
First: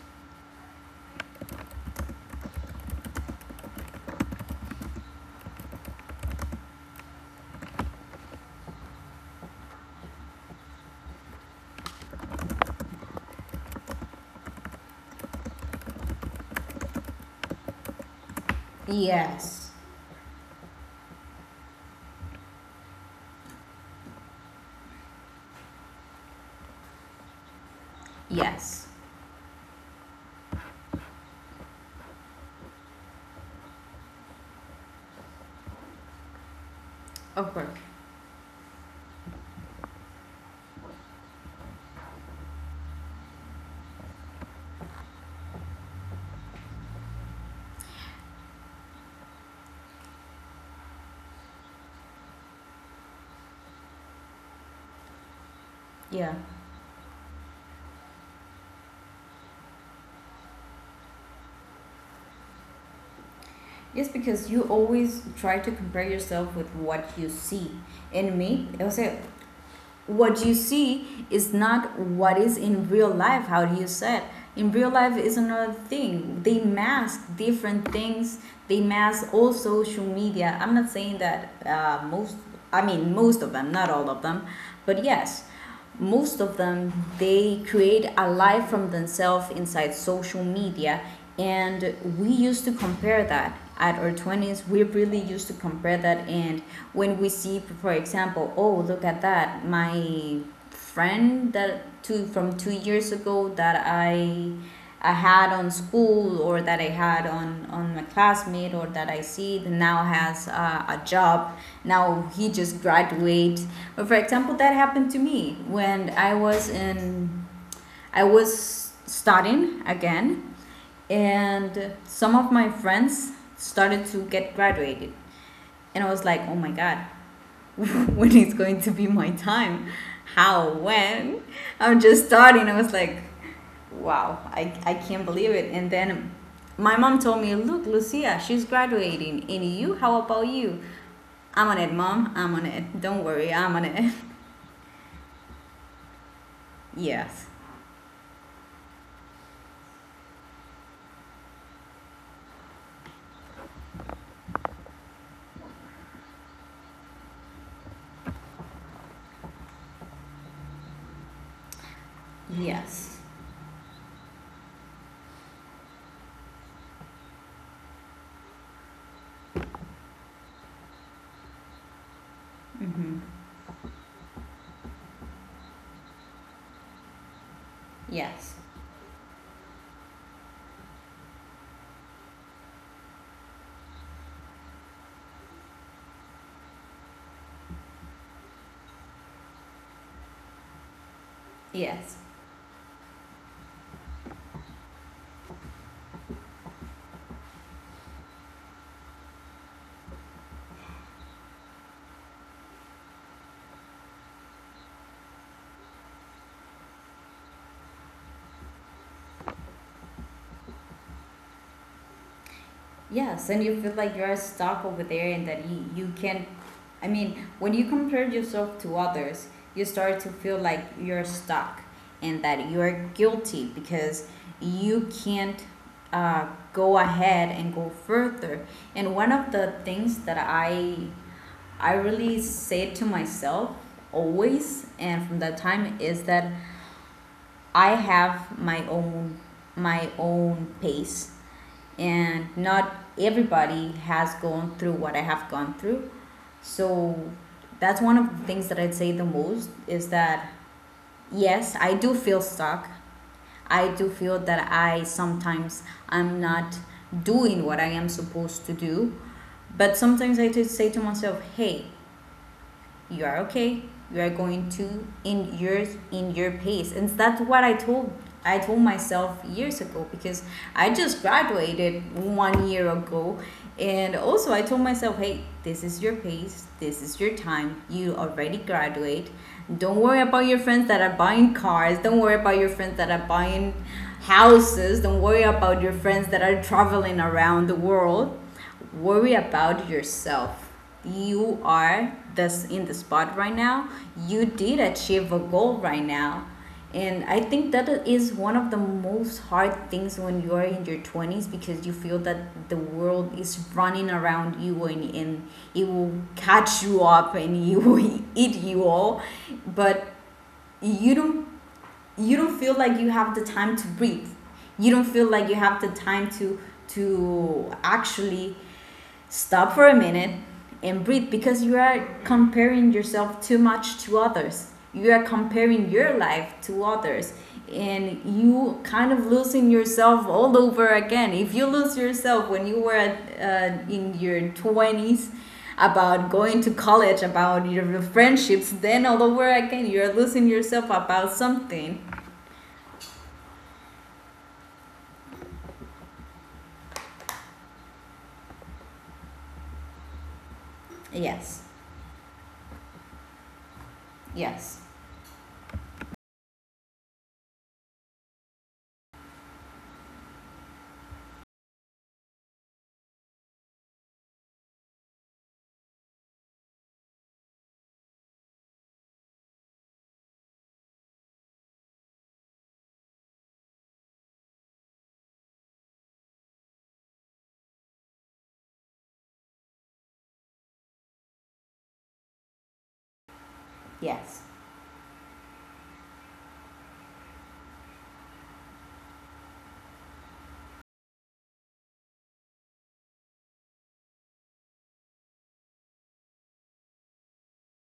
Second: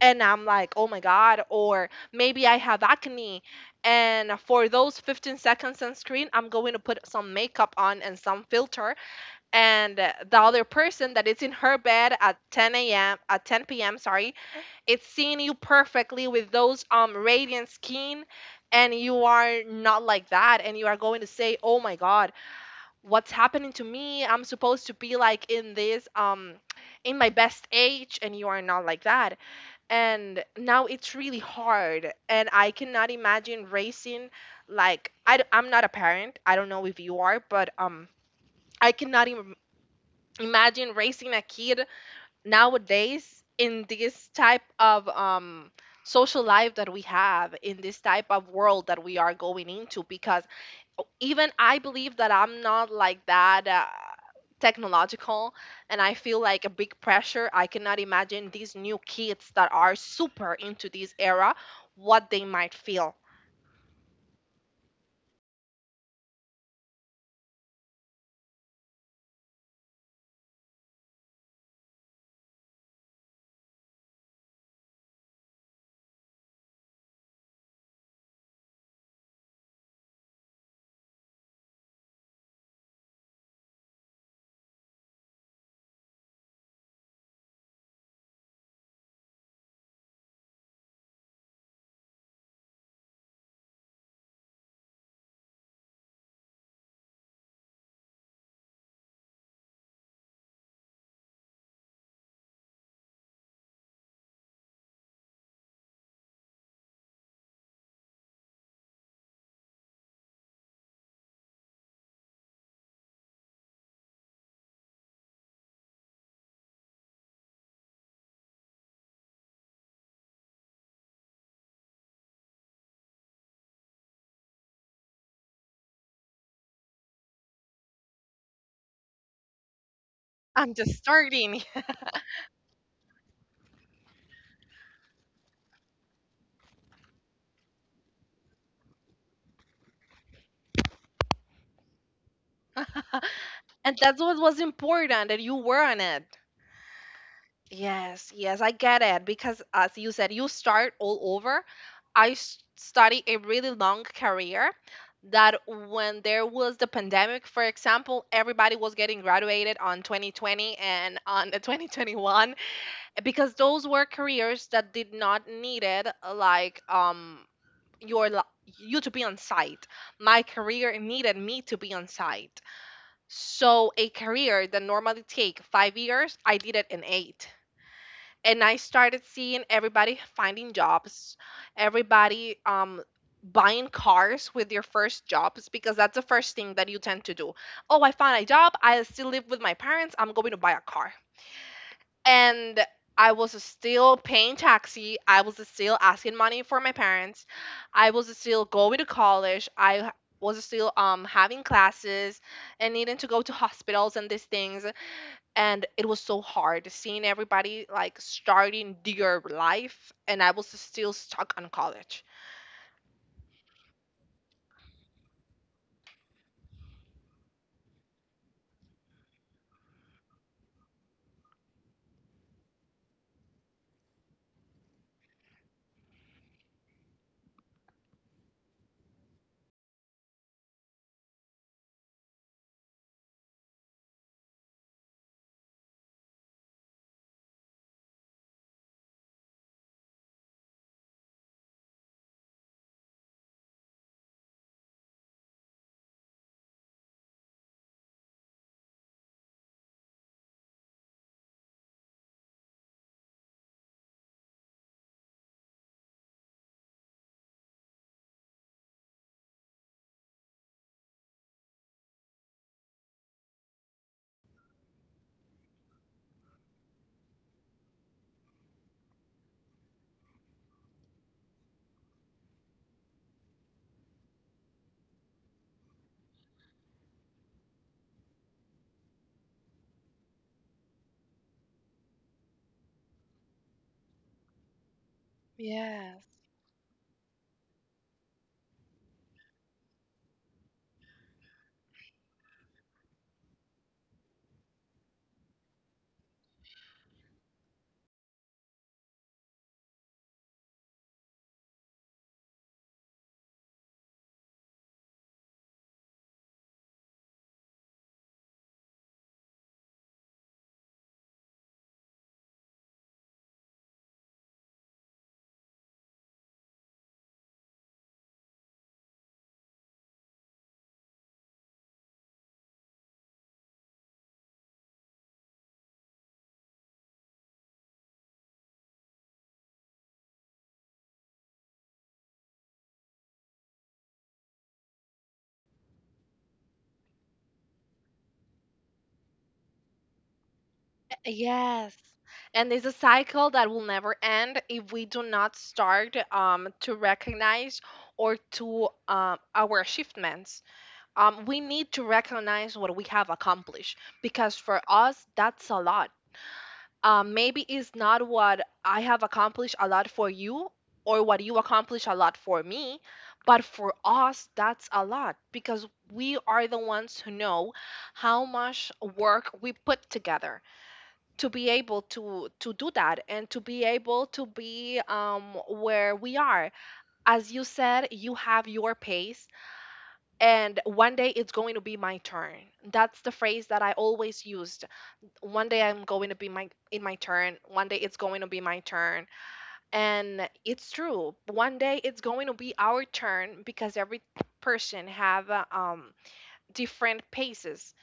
Speaker 1: and I'm like, oh my God. Or maybe I have acne, and for those 15 seconds on screen, I'm going to put some makeup on and some filter. And the other person that is in her bed at 10 a.m., at 10 p.m., sorry, it's seeing you perfectly with those radiant skin. And you are
Speaker 2: Yes.
Speaker 1: not like that, and you are going to say, oh my God, what's happening to me? I'm supposed to be like in this, in my best age. And you are not
Speaker 2: Yes.
Speaker 1: like that. And now it's really hard, and I cannot imagine raising, like, am not a parent, I don't know if you are,
Speaker 2: Of
Speaker 1: but
Speaker 2: course.
Speaker 1: I cannot imagine raising a kid nowadays in this type of social life that we have, in this type of world that we are going into, because even I believe that I'm not like that, technological, and I
Speaker 2: Yeah.
Speaker 1: feel like a big pressure. I cannot imagine these new kids that are super into this era, what they might feel.
Speaker 2: Yes, because you always try to compare yourself with what you see. In me, I would say, what you see is not what is in real life. How do you say it? In real life is another thing. They mask different things. They mask all social media. I'm not saying that most. I mean, most of them, not all of them, but yes. Most of them, they create a life from themselves inside social media, and we used to compare that at our 20s. We really used to compare that. And when we see, for example, oh, look at that, my friend that two from 2 years ago that I had on school, or that I had on my classmate, or that I see that now has a job, now he just graduates. But for example, that happened to me when I was in, I was studying again, and some of my friends started to get graduated, and I was like, oh my God, when it's going to be my time.
Speaker 1: I'm
Speaker 2: How?
Speaker 1: just
Speaker 2: When?
Speaker 1: starting.
Speaker 2: I'm just starting. I was like, wow, I can't believe it. And then my mom told me, look, Lucia, she's graduating. And you, how about you? I'm on it, mom. I'm on it. Don't worry, I'm on
Speaker 1: And
Speaker 2: it.
Speaker 1: that's what was important, that you were on it.
Speaker 2: Yes.
Speaker 1: Yes, yes, I get it, because as you said, you start all over. I study a really long career, that when there was the pandemic, for example, everybody was getting graduated on 2020 and on the 2021,
Speaker 2: Yes.
Speaker 1: because those were careers that did not needed, like your you to be on site. My career needed me to be on site.
Speaker 2: Hmm.
Speaker 1: So a career that normally take 5 years, I did it in 8.
Speaker 2: Yes.
Speaker 1: And I started seeing everybody finding jobs, everybody buying cars with their first jobs, because that's the first thing that you tend to do. Oh, I found a job. I still live with my parents. I'm going to buy a car.
Speaker 2: Yes.
Speaker 1: And I was still paying taxi. I was still asking money for my parents. I was still going to college. I was still having classes and needing to go to hospitals and these things. And it was so hard seeing everybody like starting their life, and I was still stuck on college.
Speaker 2: Yes, and you feel like you're stuck over there and that you can not. I mean, when you compare yourself to others, you start to feel like you're stuck, and that you're guilty because you can't, uh, go ahead and go further. And one of the things that I really say to myself always and from that time is that I have my own pace, and not everybody has gone through what I have gone through. So that's one of the things that I'd say the most is that, yes, I do feel stuck. I do feel that I sometimes I'm not doing what I am supposed to do. But sometimes I just say to myself, hey, you are okay, you are going to, in your pace. And that's what I told myself years ago because I just graduated one year ago. And also I told myself, hey, this is your pace, this is your time, you already graduate, don't worry about your friends that are buying cars, don't worry about your friends that are buying houses, don't worry about your friends
Speaker 1: Yes.
Speaker 2: that are traveling around the world. Worry about yourself. You are this in the spot right now. You did achieve a goal right now. And I think that is one of the most hard things when you are in your 20s, because you feel that the world is running around you, and it will catch you up and it will eat you all. But you don't you don't feel like you have the time to breathe. You don't feel like you have the time to actually stop for a minute and breathe, because you are comparing yourself too much to others. You are comparing your life to others, and you kind of losing yourself all over again. If you lose yourself when you were, in your 20s, about going to college, about your friendships, then all over again you're losing yourself about
Speaker 1: Yes.
Speaker 2: something.
Speaker 1: And it's a cycle that will never end if we do not start, to recognize or to, our achievements. We
Speaker 2: Yes,
Speaker 1: need to recognize what we have accomplished, because for
Speaker 2: yes,
Speaker 1: us that's a lot. Maybe it's not what I have accomplished a lot for you, or what you accomplish a lot for me, but for us, that's a lot, because we are the ones who know how much work we put together to be able to do that, and to be able to be where we are. As you said, you have your pace, and one day it's going to be my turn. That's the phrase that I always
Speaker 2: yes.
Speaker 1: use. One day I'm going to be my in my turn. One day it's going to be my turn. And it's true. One day it's going to be our turn, because every person have different paces.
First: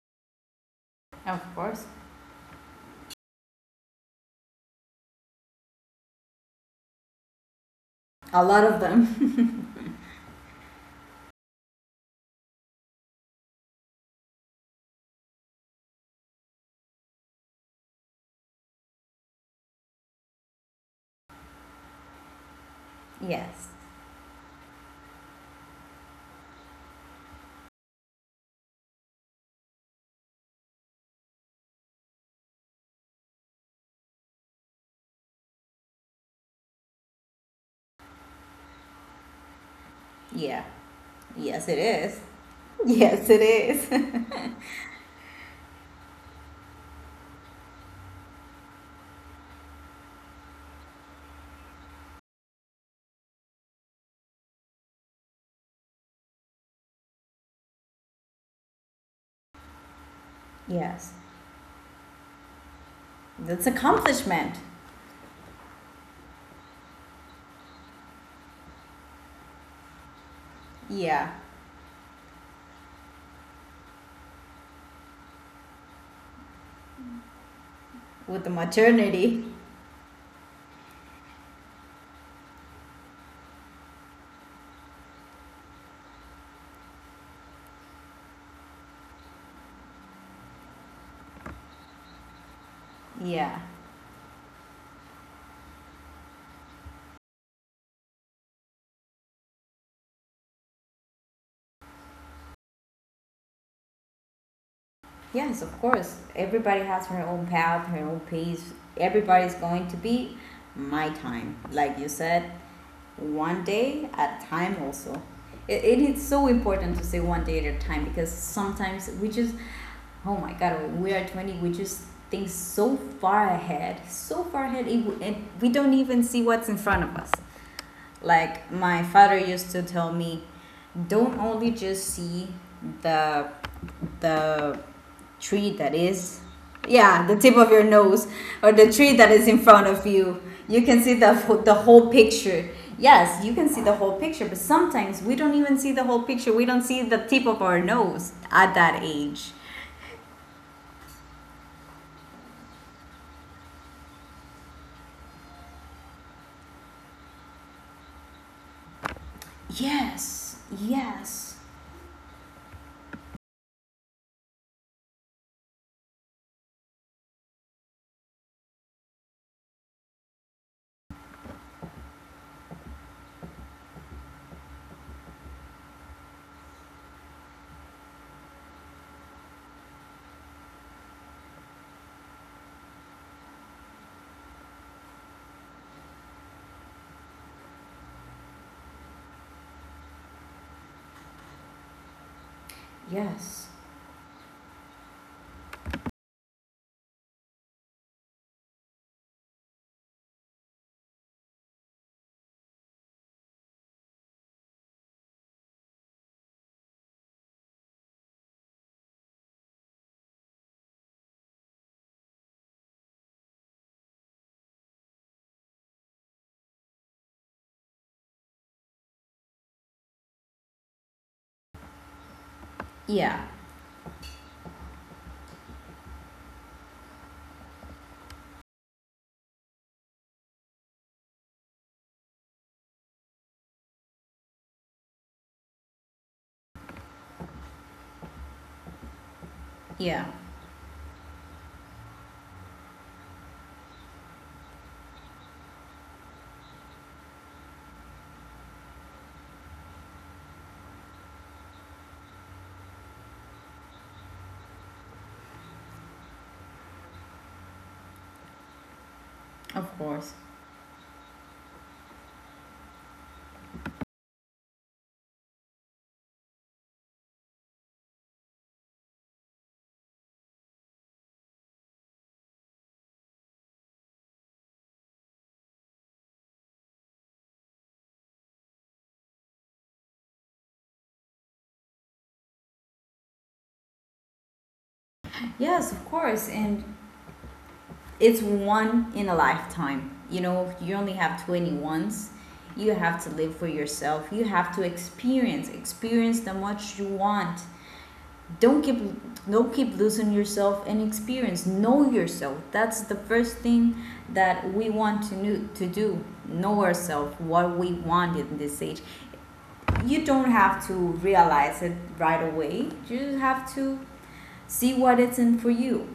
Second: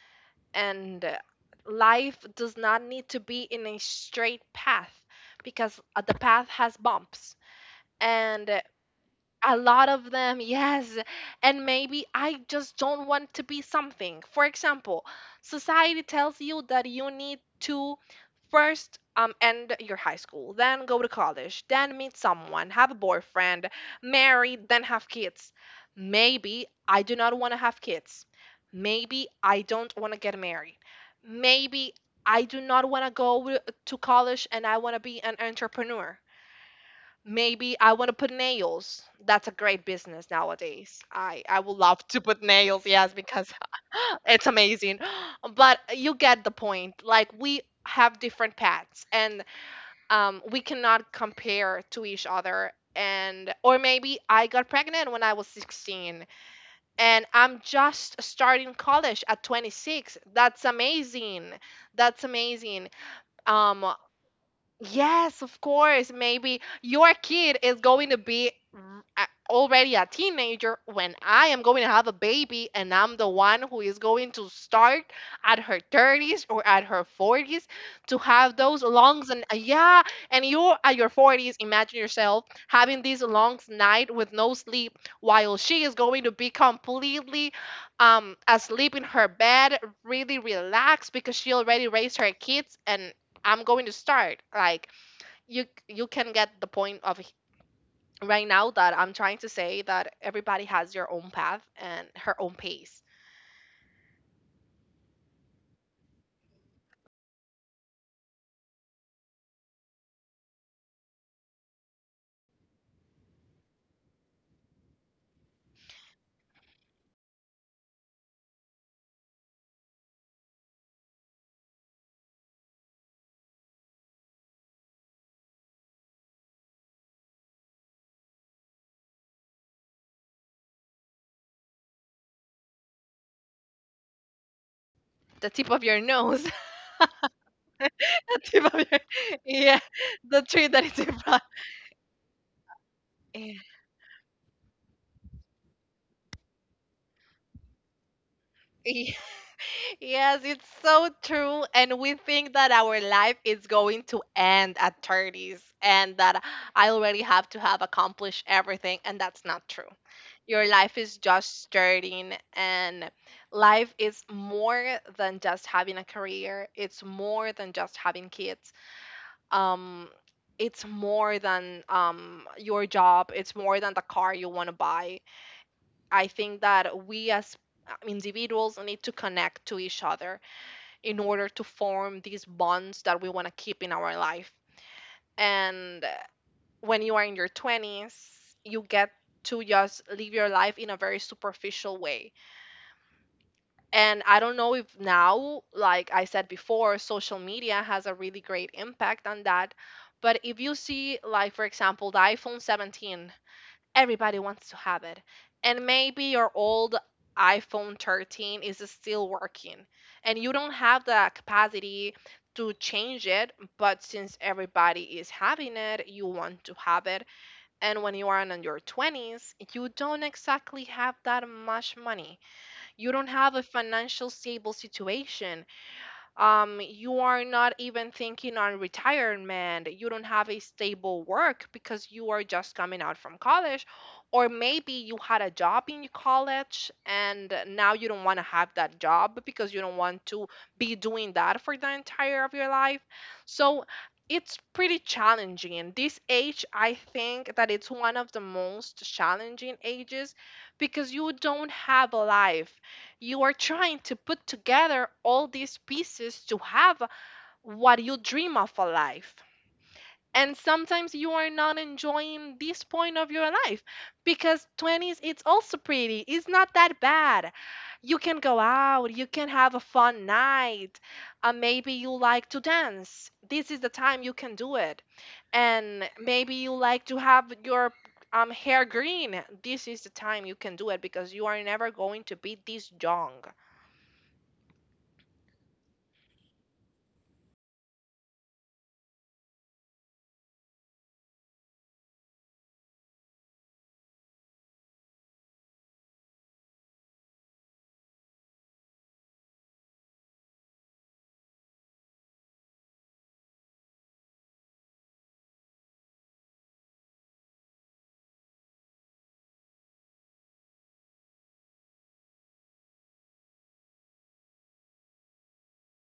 Speaker 1: And
Speaker 2: Of course.
Speaker 1: life does not need to be in a straight path, because the path has bumps.
Speaker 2: A
Speaker 1: And
Speaker 2: lot of them.
Speaker 1: a lot of them, yes. And maybe I just don't want to be something. For example, society tells you that you need to first end your high school, then go to college, then meet someone, have a
Speaker 2: Yes.
Speaker 1: boyfriend, marry, then have kids. Maybe I do not want to have kids. Maybe I don't want to get married. Maybe I do not want to go to college and I want to be an entrepreneur. Maybe I want to put nails. That's a great business
Speaker 2: Yeah.
Speaker 1: nowadays. I
Speaker 2: Yes, it
Speaker 1: would love
Speaker 2: is.
Speaker 1: to put nails, yes,
Speaker 2: Yes, it
Speaker 1: because
Speaker 2: is.
Speaker 1: it's amazing. But you get the point. Like we have different paths, and we cannot compare to each other. And or maybe I got pregnant when I was 16 and I'm just starting college at 26. That's
Speaker 2: Yes,
Speaker 1: amazing. That's amazing.
Speaker 2: that's
Speaker 1: Um,
Speaker 2: accomplishment.
Speaker 1: Yes, of course. Maybe your kid is going to be already a teenager when
Speaker 2: Yeah,
Speaker 1: I am going to have a baby, and I'm the one who is going to start at her 30s or at her 40s to
Speaker 2: with the
Speaker 1: have those longs
Speaker 2: maternity.
Speaker 1: and yeah, and you at your 40s, imagine yourself having these long night with no sleep while she is going to be completely asleep in her bed, really relaxed because she already raised her kids and
Speaker 2: Yeah.
Speaker 1: I'm going to start. Like you can get the point of right now that I'm trying to say that everybody has your own path and her own pace.
Speaker 2: Yes, of course. Everybody has her own path, her own pace. Everybody's going to be my time. Like you said, one day at a time also. It is so important to say one day at a time, because sometimes we just, oh my God, when we are 20, we just think so far ahead, and we don't even see what's in front of us. Like my father used to tell me, don't only just see the, the
Speaker 1: The
Speaker 2: tree
Speaker 1: tip
Speaker 2: that
Speaker 1: of your
Speaker 2: is,
Speaker 1: nose,
Speaker 2: yeah, the tip of your nose,
Speaker 1: the
Speaker 2: or
Speaker 1: tip
Speaker 2: the
Speaker 1: of your
Speaker 2: tree that is in front
Speaker 1: yeah,
Speaker 2: of you.
Speaker 1: the tree
Speaker 2: You
Speaker 1: that
Speaker 2: can
Speaker 1: is
Speaker 2: see
Speaker 1: in
Speaker 2: the
Speaker 1: front.
Speaker 2: wh- the whole picture. Yes, you can see the whole picture, but sometimes we don't even see the whole picture, we don't see the tip of our nose at that
Speaker 1: Yeah.
Speaker 2: age.
Speaker 1: Yes, it's so true. And we think that our life is going to end at 30s and that I already have to have accomplished everything. And that's not true.
Speaker 2: Yes.
Speaker 1: Your life is
Speaker 2: Yes.
Speaker 1: just starting, and life is more than just having a career, it's more than just having kids. Um, it's more than your job, it's more than the car you want to buy. I think that we as individuals need to connect to each other in order to form these bonds that we want to keep in our life. And When you are in your 20s, you get to just live your life in a very superficial way.
Speaker 2: Yes.
Speaker 1: And I don't know if now, like I said before, social media has a really great impact on that. But if you see, like, for example, the iPhone 17 everybody wants to have it. And maybe your old iPhone 13 is still working and you don't have the capacity to change it, but since everybody is having it, you want to have it. And when you are in your 20s, you don't exactly have that much money. You don't
Speaker 2: Yeah.
Speaker 1: have a financial stable situation, you are not even thinking on retirement. You don't have a stable work because you are just coming out from college, or maybe you had a job in college and now you don't want to have that job because you don't
Speaker 2: Yeah.
Speaker 1: want to be doing that for the entire of your life. So it's pretty challenging. And this age, I think that it's one of the most challenging ages because you don't have a life, you are trying to put together all these pieces to have what you dream of a life.
Speaker 2: Of course.
Speaker 1: And sometimes you are not enjoying this point of your life because 20s it's also pretty. It's not that bad. You can go out, you can have a fun night. Maybe you like to dance. This is the time you can do it. And maybe you like to have your hair green. This is the time you can do it because you are never going to be this young.
Speaker 2: Yes, of course, and it's one in a lifetime. You know, you only have 20 once. You have to live for yourself. You have to experience, experience the much you want. Don't keep don't keep losing yourself and experience. Know yourself. That's the first thing that we want to know, to do. Know ourselves, what we want in this age. You don't have to realize it right away. You have to see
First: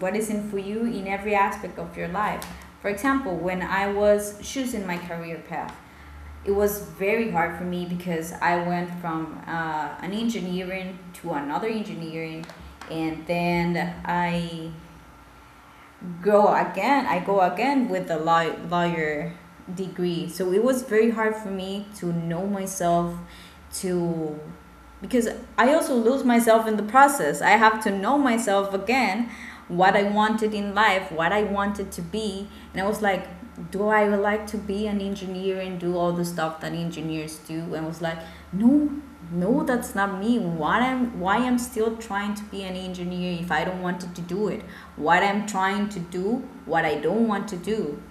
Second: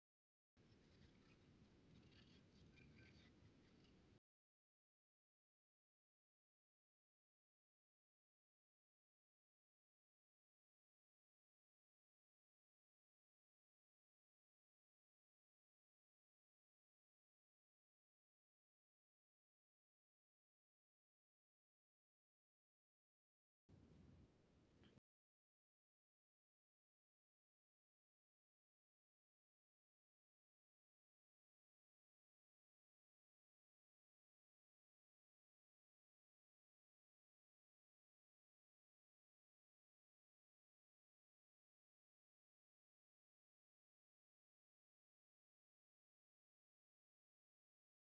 Speaker 2: what is in for you in every aspect of your life. For example, when I was choosing my career path, it was very hard for me because I went from an engineering to another engineering, and then I go again with the lawyer degree. So it was very hard for me to know myself, to because I also lose myself in the process. I have to know myself again, what I wanted in life, what I wanted to be. And I was like, do I like to be an engineer and do all the stuff that engineers do? And I was like, no, no, that's not me. Why I'm still trying to be an engineer if I don't want to do it? What I'm trying to do, what I don't want to do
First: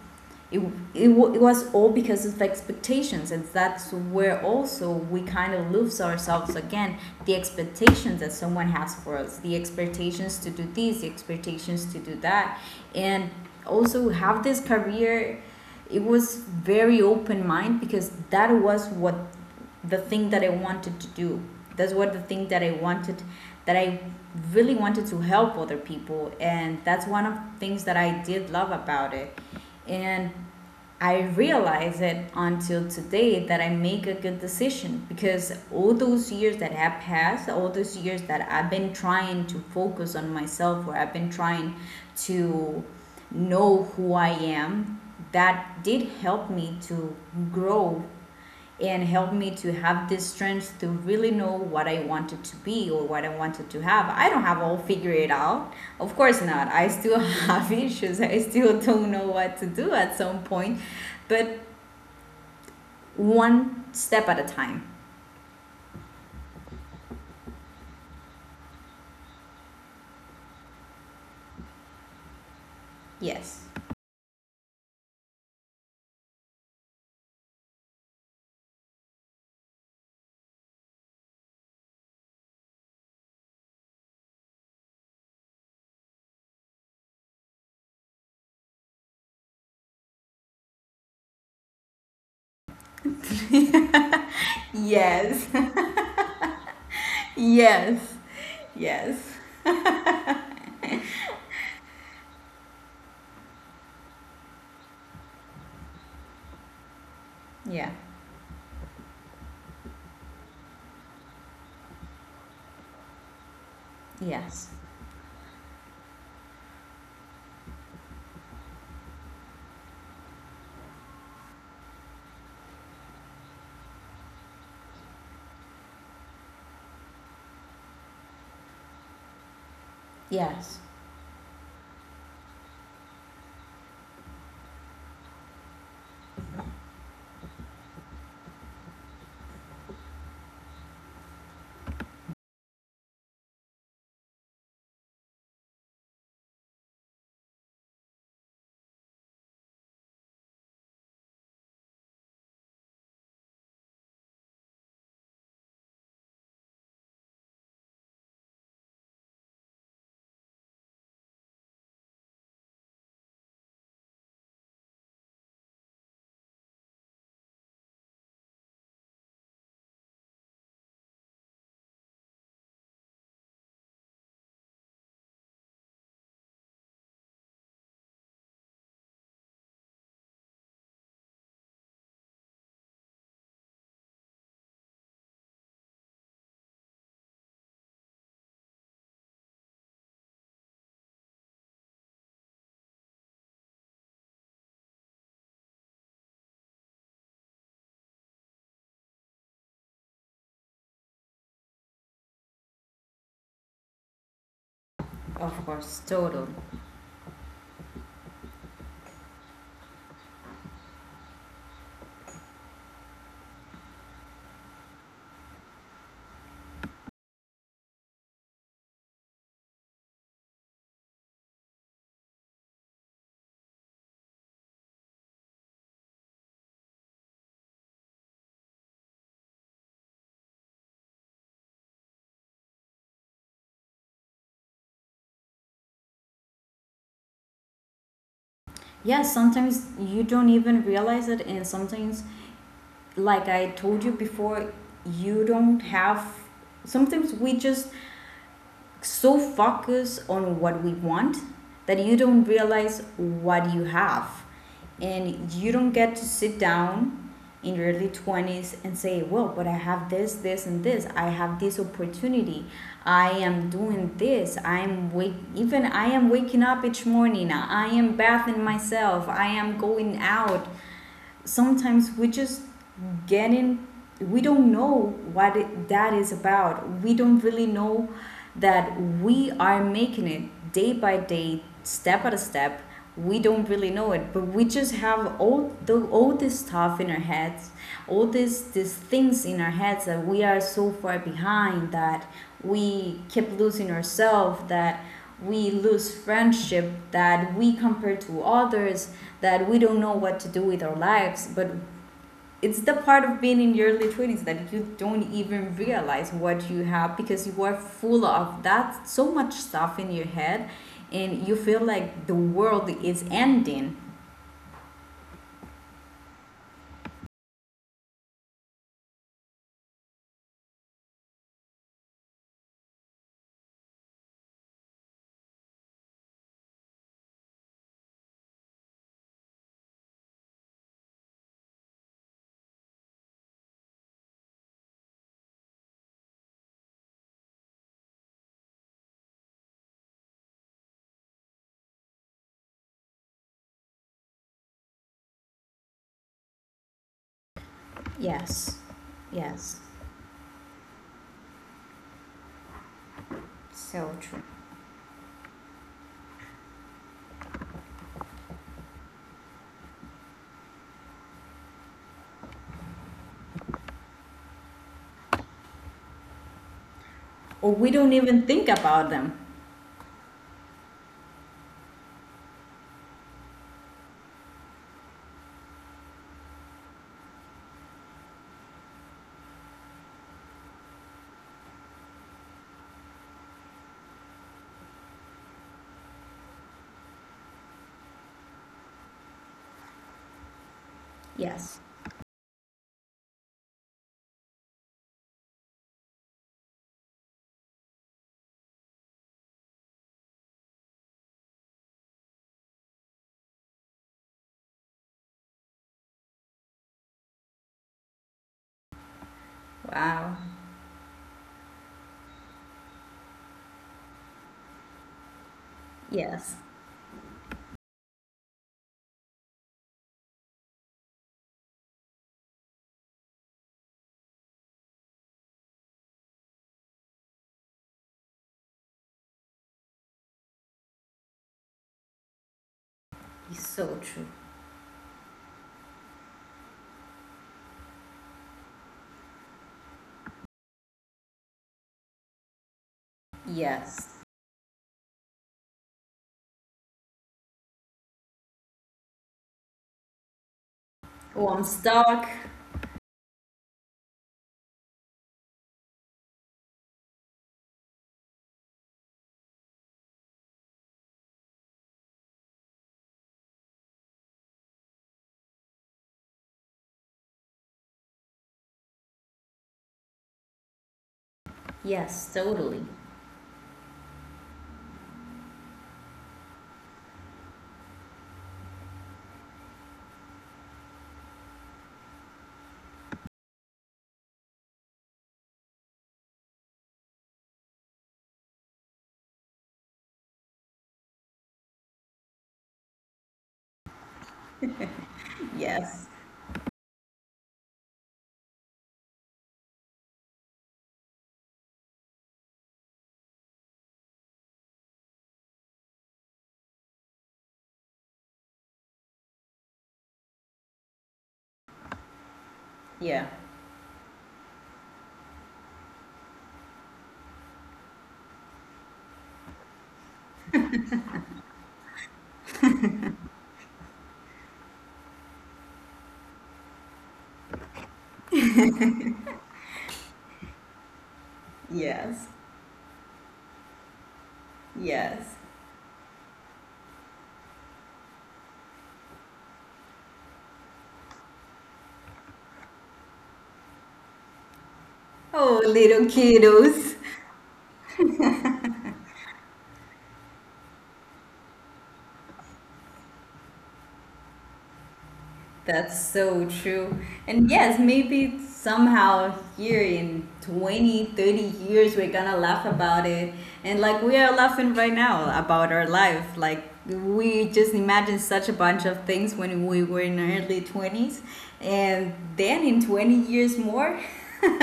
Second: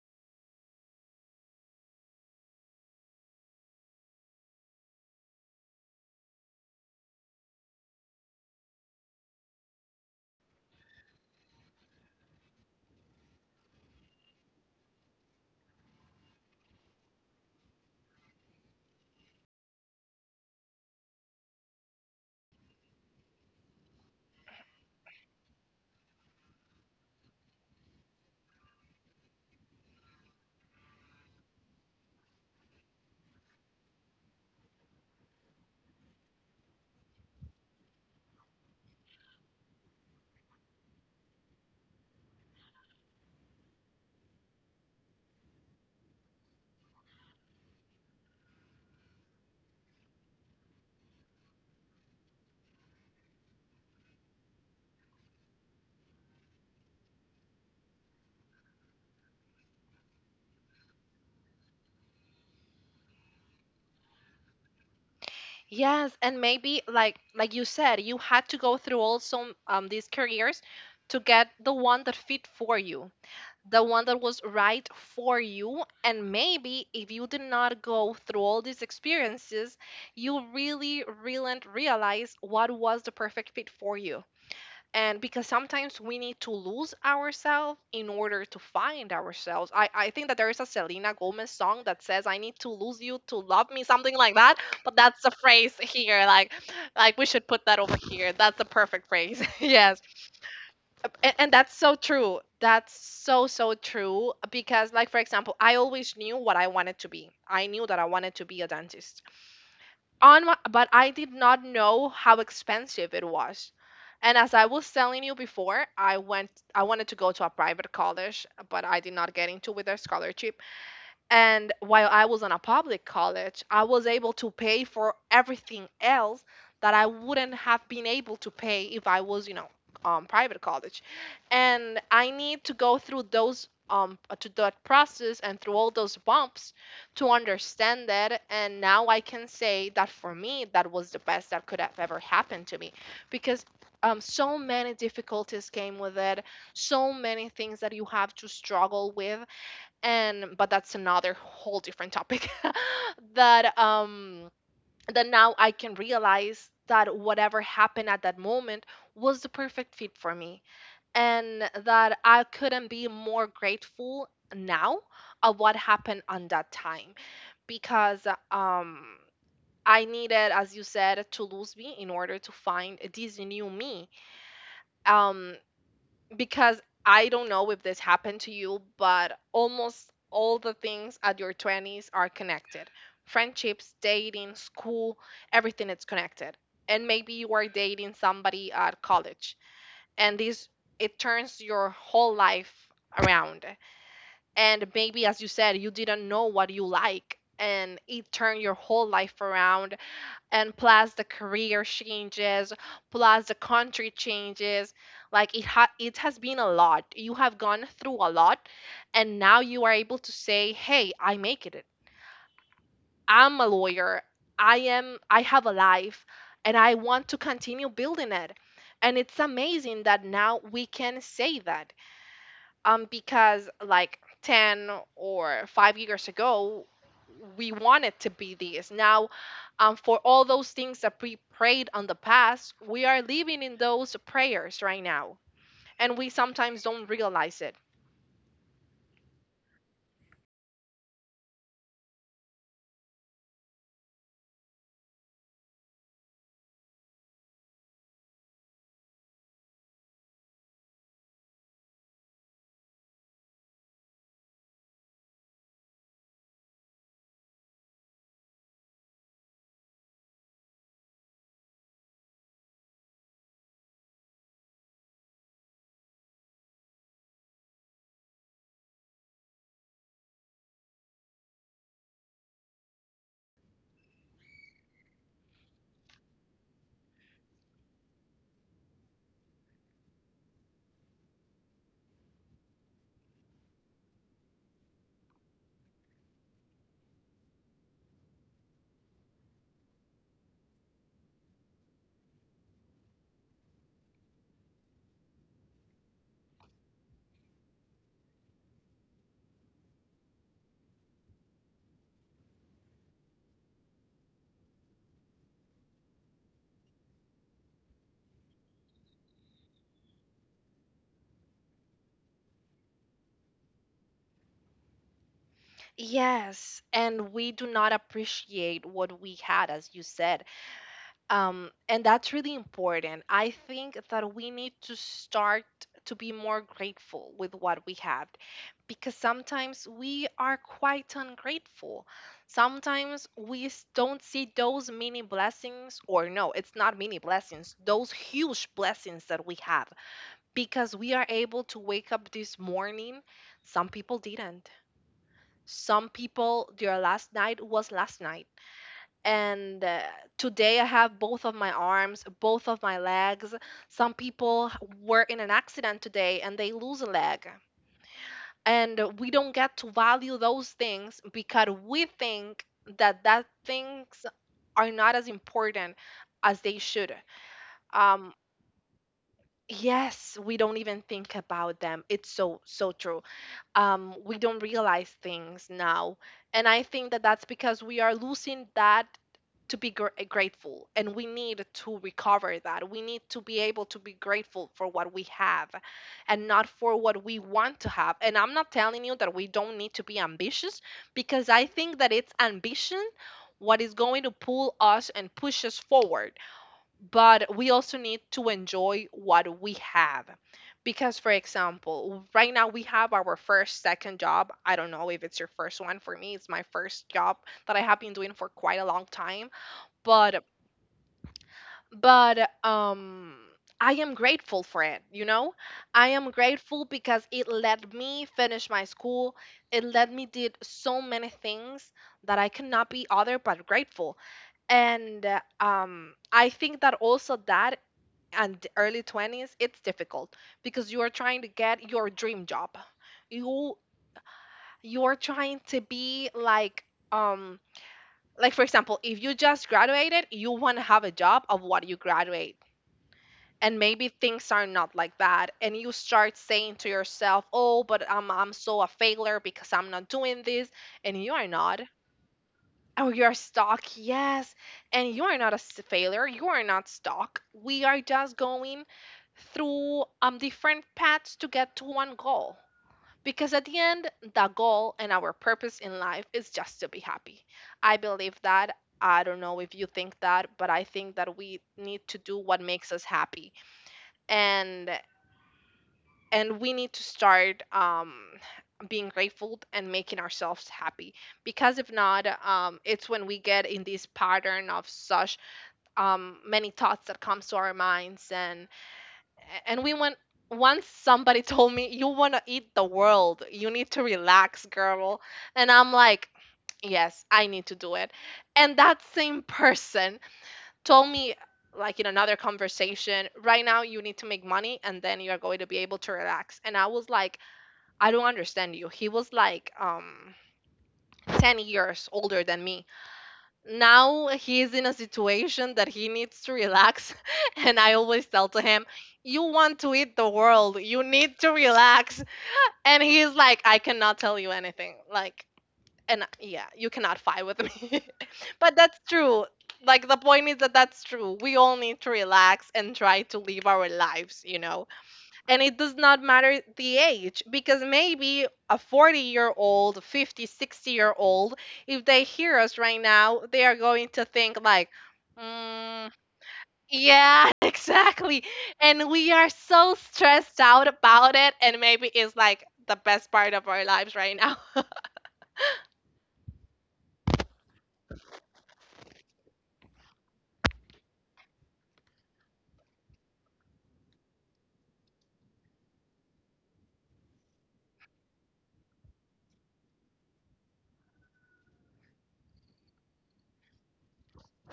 Speaker 2: it, it. It was all because of expectations, and that's where also we kind of lose ourselves again, the expectations that someone has for us, the expectations to do this, the expectations to do that, and also have this career. It was very open mind, because that was what the thing that I wanted to do, that's what the thing that I wanted, that I really wanted to help other people, and that's one of the things that I did love about it. And I realize it until today that I make a good decision, because all those years that have passed, all those years that I've been trying to focus on myself, or I've been trying to know who I am, that did help me to grow and helped me to have this strength to really know what I wanted to be or what I wanted to have. I don't have all figured it out. Of course not. I still have issues. I still don't know what to do at some point, but one step at a time.
Speaker 1: Yes, and maybe like you said, you had to go through also these careers to get the one that fit for you,
Speaker 2: Yes.
Speaker 1: the one that was right for you. And maybe if you did not go through all these experiences, you really, really realize what was the perfect fit for you, and because sometimes we need to lose ourselves in order to find ourselves. I think that there is a Selena Gomez song that says I need to lose you to love me, something like that, but that's the
Speaker 2: yes.
Speaker 1: phrase here. Like we should put that over
Speaker 2: Yes.
Speaker 1: here. That's the perfect
Speaker 2: Yes.
Speaker 1: phrase. Yes, and that's so true. That's so so true, because like for example, I always knew what I wanted to be. I knew
Speaker 2: Yeah.
Speaker 1: that I wanted to be a dentist on my, but I did not know how expensive it was. And as I
Speaker 2: Yes.
Speaker 1: was telling you before, I went I wanted to go to a private college, but I did not get into with their scholarship. And while I was in a public college, I was able to pay for everything else that I wouldn't have been able to pay if I was, you know, private
Speaker 2: Yes.
Speaker 1: college. And I need to go through those to that process and through all those bumps to understand that. And now I can say that for me, that was the best that could have ever happened to me, because so many difficulties came with it, so many things that you have to struggle with, and but that's another whole different topic that that now I can realize that whatever happened at that moment was the perfect fit for me, and that I couldn't be more grateful now of what happened on that time, because um I needed, as you said, to lose me in order to find this new me, um because I don't know if this happened to you, but almost all the things at your 20s are connected. Friendships, dating, school, everything is connected. And maybe you are dating somebody at college and this, it turns your whole life around. And maybe as you said, you didn't know what you like and it turned your whole life around, and plus the career changes, plus the country changes.
Speaker 2: Of
Speaker 1: Like it
Speaker 2: course.
Speaker 1: it has
Speaker 2: Total.
Speaker 1: been a lot. You have gone through a lot, and now you are able to say, hey, I make it, I'm a lawyer, I have a life, and I want to continue building it. And it's amazing that now we can say that. Because like 10 or 5 years ago we wanted to be this now. For all those things that we prayed on the past, we are living in those prayers right now, and we sometimes don't realize it.
Speaker 2: Yes, sometimes you don't even realize it. And sometimes, like I told you before, you don't have. Sometimes we just so focus on what we want that you don't realize what you have. And you don't get to sit down in your early 20s and say, well, but I have this, this, and this. I have this opportunity. I am doing this. I am wake even I am waking up each morning. I am bathing myself. I am going out. Sometimes we just get in, we don't know that is about, we don't really know that we are making it day by day, step by step. We don't really know it, but we just have all this stuff in our heads, all these things in our heads, that we are so far behind, that we keep losing ourselves, that we lose friendship, that we compare to others, that we don't know what to do with our lives. But it's the part of being in your early 20s that you don't even realize what you have, because you are full of that so much stuff in your head and you feel like the world is ending.
Speaker 1: Yes, and we do not appreciate what we had, as you said. And that's really important. I think that we need to start to be more grateful with what we have, because sometimes we are quite ungrateful. Sometimes we don't see those mini blessings, or no, it's not mini blessings, those huge blessings that we have, because we are able to wake up this morning. Some people didn't. Some people, their last night was last night,
Speaker 2: Yes. Yes,
Speaker 1: and today I have both of my arms, both of my legs.
Speaker 2: so
Speaker 1: Some
Speaker 2: true.
Speaker 1: people were in an accident today and they lose a leg, and we don't get to value those things because we think that that things are not as important as they should.
Speaker 2: Or we don't
Speaker 1: um
Speaker 2: even think about them.
Speaker 1: yes, we don't even think about them. It's so so true. We don't realize things now. And I think that that's because we are losing that, to be grateful, and we need to recover that. We need to be able to be grateful for what we have and not for what we want to have. And I'm not telling you that we don't need to be ambitious, because I
Speaker 2: Yes.
Speaker 1: think that it's ambition what is going to pull us and push us forward, but we also need to enjoy what we have. Because for example right now we have our first second job, I don't know if it's your first one, for me it's my first job that I have been doing for quite a long time.
Speaker 2: Wow.
Speaker 1: But but um I am grateful for it, you know. I am
Speaker 2: Yes.
Speaker 1: grateful because it let me finish my school, it let me did so many things that I cannot be other but grateful. And I think that also that, and early 20s it's difficult because you are trying to get your dream job.
Speaker 2: It's
Speaker 1: you
Speaker 2: so true.
Speaker 1: you're trying to be like, um like for example if you just graduated, you want to have a job of what you graduate, and maybe
Speaker 2: Yes.
Speaker 1: things are not like that and you start saying to yourself, oh, but I'm so a failure because I'm not doing this, and you are
Speaker 2: Oh, I'm
Speaker 1: not.
Speaker 2: stuck.
Speaker 1: Oh, you are stuck. Yes. And you are not a failure. You are not stuck. We are just going through different paths to get to one goal. Because at the end, the goal and our purpose in life is just to be happy. I believe that. I don't know if you think that, but I think that we need to
Speaker 2: Yes,
Speaker 1: do what
Speaker 2: totally.
Speaker 1: makes us happy. And and we need to start being grateful and making ourselves happy, because if not, it's when we get in this pattern of such many thoughts that comes to our minds, and we want, once somebody told me, you want to eat the world, you need to relax, girl. And I'm
Speaker 2: Yes.
Speaker 1: like, yes, I need to do it. And that same person told me, like in another conversation, right now you need to make money and then you are going to be able to relax. And I was like, I don't understand you. He was like 10 years older than me.
Speaker 2: Yeah.
Speaker 1: Now he's in a situation that he needs to relax, and I always tell to him, "You want to eat the world. You need to relax." And he's like, "I cannot tell you anything." Like and yeah, you cannot fight with me. But that's true. Like the point is that that's true. We all need to
Speaker 2: Yes.
Speaker 1: relax and try to live our lives.
Speaker 2: Yes.
Speaker 1: And it does not matter the age because maybe a 40-year-old 50, 60 year old, if they hear us right now, they are going to think like
Speaker 2: Oh,
Speaker 1: mm,
Speaker 2: little kiddos.
Speaker 1: yeah, exactly. And we are so stressed out about it, and maybe it's like the best part of our lives right now.
Speaker 2: That's so true. And yes, maybe somehow here in 20, 30 years, we're gonna laugh about it. And like we are laughing right now about our life. Like we just imagined such a bunch of things when we were in our early 20s. And then in 20 years more,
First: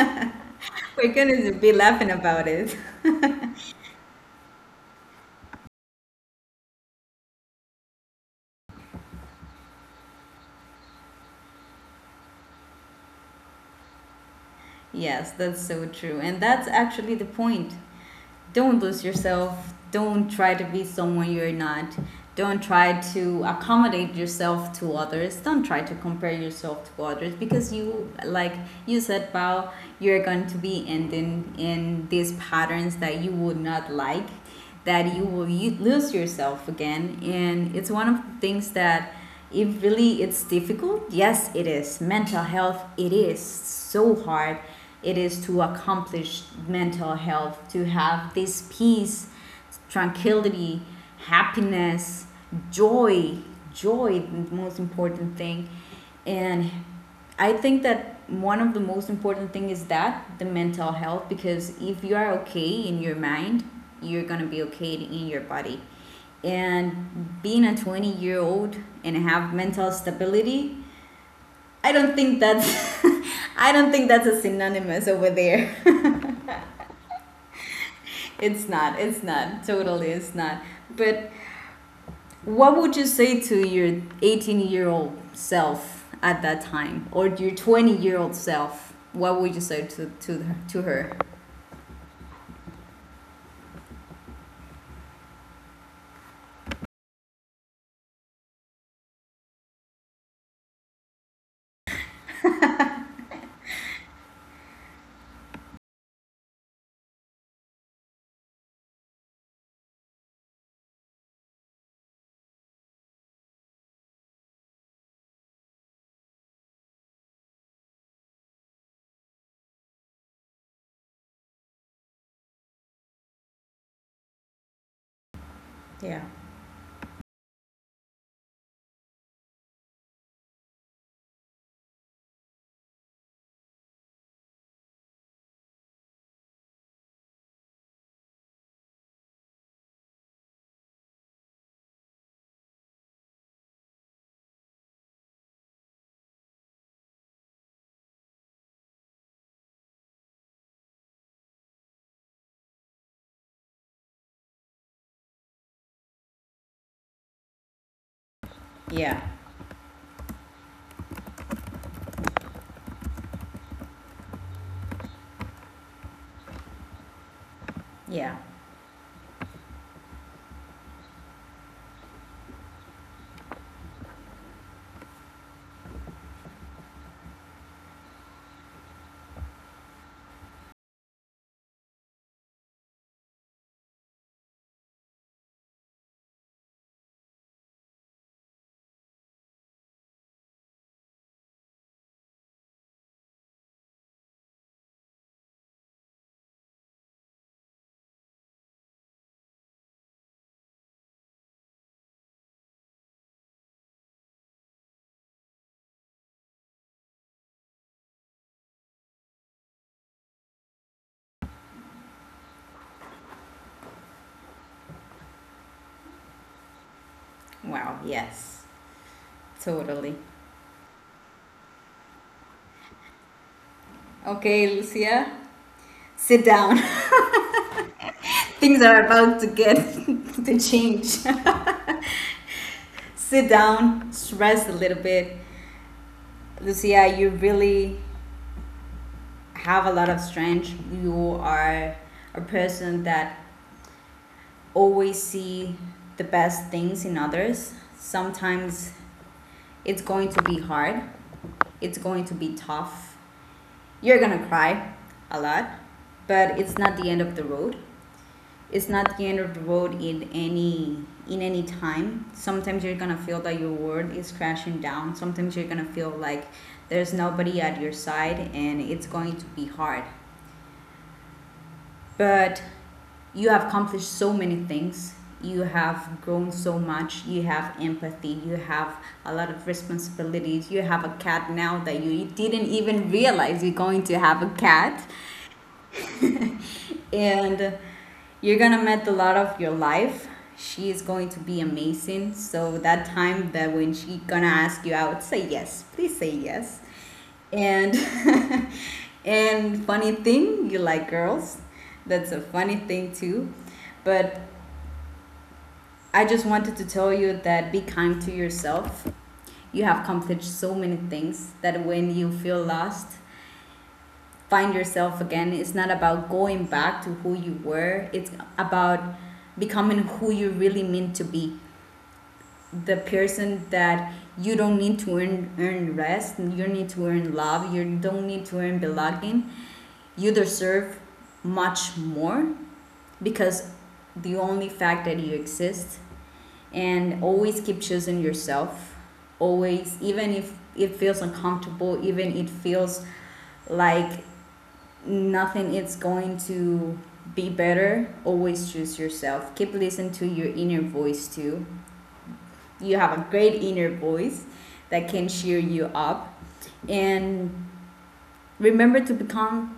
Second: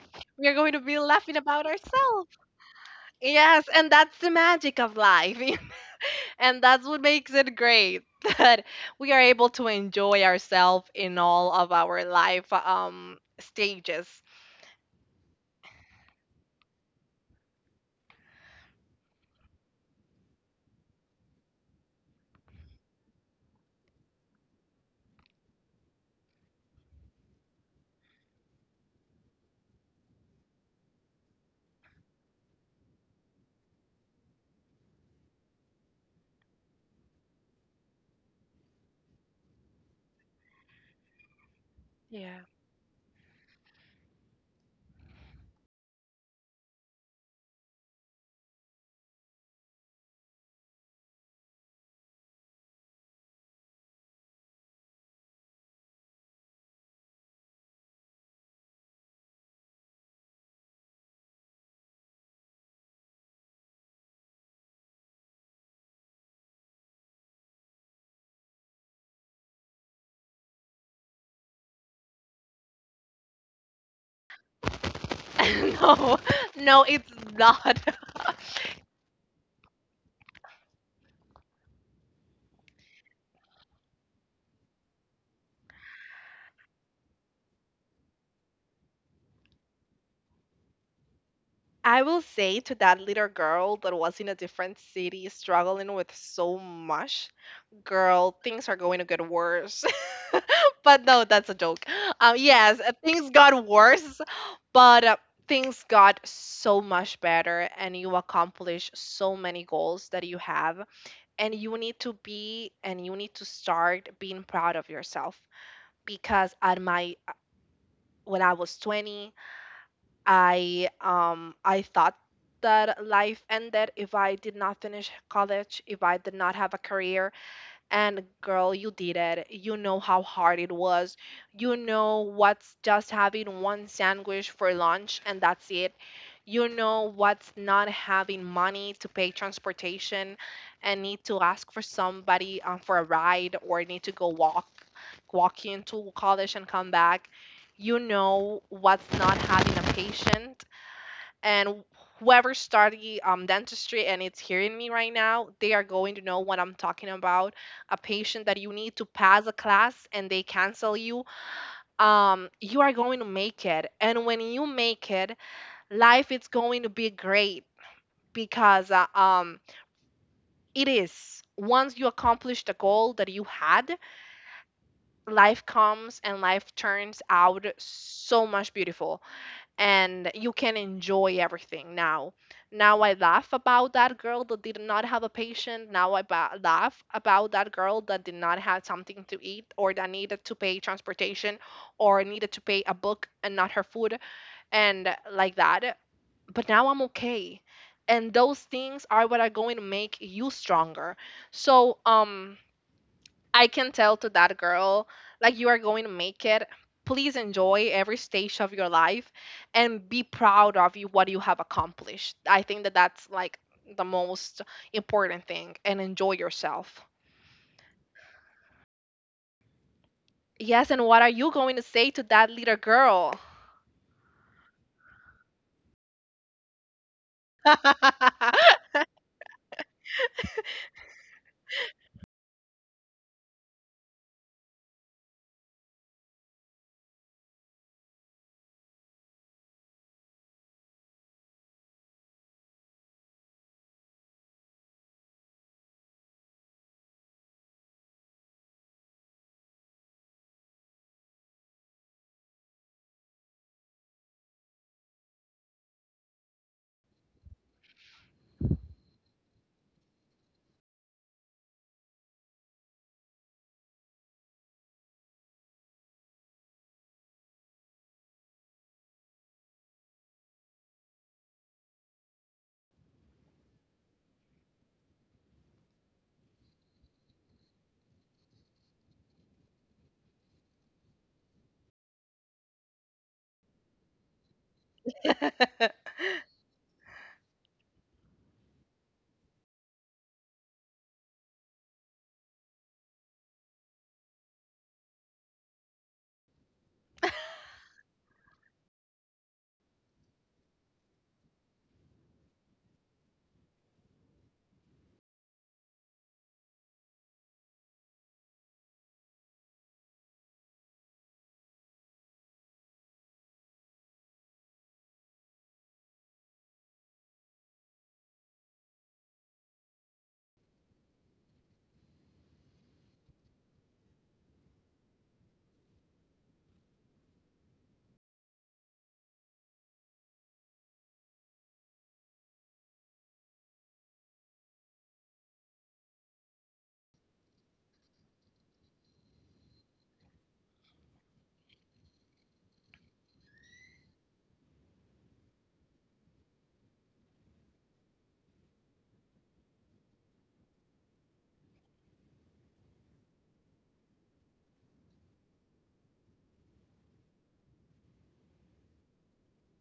Speaker 1: We're going to be
Speaker 2: we're
Speaker 1: laughing
Speaker 2: gonna
Speaker 1: about
Speaker 2: be laughing
Speaker 1: ourselves.
Speaker 2: about it.
Speaker 1: Yes, and that's the magic of life. And that's what makes it great, that we are able to enjoy ourselves in all of our life stages.
Speaker 2: Yes, that's so true. And that's actually the point. Don't lose yourself. Don't try to be someone you're not. Don't try to accommodate yourself to others. Don't try to compare yourself to others, because you, like you said, Bao, you're going to be ending in these patterns that you would not like, that you lose yourself again, and it's one of the things that, it really, it's difficult. Yes, it is
Speaker 1: Yeah.
Speaker 2: mental health, it is so hard, it is to accomplish mental health, to have this peace, tranquility, happiness, joy, joy, the most important thing. And I think that one of the most important thing is that the mental health, because if you are okay in your mind, you're going to be okay in your body. And being a 20-year-old and have mental stability, I don't think that's I don't think that's a synonymous over there.
Speaker 1: No, no, it's not.
Speaker 2: it's not. It's not. Totally it's not. But what would you say to your 18-year-old self at that time or your 20-year-old self? What would you say to her?
Speaker 1: I will say to that little girl that was in a different city struggling with so much, girl, things are going to get worse. But no, that's a joke. Yes, things got worse, but things got so much better, and you accomplish so many goals that you have. And you need to start being proud of yourself, because at my when I was 20, I thought that life ended if I did not finish college, if I
Speaker 2: Yeah.
Speaker 1: did not have a career. And girl, you did it. You know how hard it was. You know what's just having one sandwich for lunch and that's it. You know what's not having money to pay transportation and need to ask for somebody for a ride, or need to go walk into college and come back. You know what's not having a patient, and whoever study dentistry and it's hearing me right now, they are going to know what I'm talking about. A patient that you need to
Speaker 2: Yeah.
Speaker 1: pass a class and they cancel you. You are going to make it, and when you make it, life is going to be great,
Speaker 2: Yeah.
Speaker 1: because it is once you accomplish the goal that you had, life comes and life turns out so much beautiful, and you can enjoy everything now. Now I laugh about that girl that did not have a patient. Now I laugh about that girl that did not have something to eat, or that needed to pay transportation or needed to pay a book and not her food, and like that. But now I'm okay. And those things are what are going to make you stronger. So, I can tell to that girl, like, you are going to make it. Please enjoy every stage of your life and be proud of you, what you have accomplished. I think that that's like the most important thing, and enjoy yourself.
Speaker 2: Wow. Yes. Totally.
Speaker 1: Yes, and what are you going to say to that little girl?
Speaker 2: Okay, Lucia, sit down. Things are about to get to change. Sit down, stress a little bit. Lucia, you really have a lot of strength. You are a person that always see the best things in others. Sometimes it's going to be hard, it's going to be tough. You're gonna cry a lot, but it's not the end of the road. It's not the end of the road in any time. Sometimes you're gonna feel that your world is crashing down. Sometimes you're gonna feel like there's nobody at your side, and it's going to be hard. But you have accomplished so many things, you have grown so much, you have empathy, you have a lot of responsibilities, you have a cat now that you didn't even realize you're going to have a cat.
Speaker 1: And
Speaker 2: And you're gonna met the love of your life. She is going to be amazing. So that time that when she gonna ask you out, say yes. Please say yes. And and funny thing, you like girls. That's a funny thing too. But I just wanted to tell you that be kind to yourself. You have accomplished so many things that when you feel lost, find yourself again. It's not about going back to who you were, it's about becoming who you really mean to be. The person that you don't need to earn, rest, you need to earn love, you don't need to earn belonging. You deserve much more because the only fact that you exist, and always keep choosing yourself, always, even if it feels uncomfortable, even it feels like nothing is going to be better, always choose yourself. Keep listening to your inner voice too, you have a great inner voice that can cheer you up. And remember to become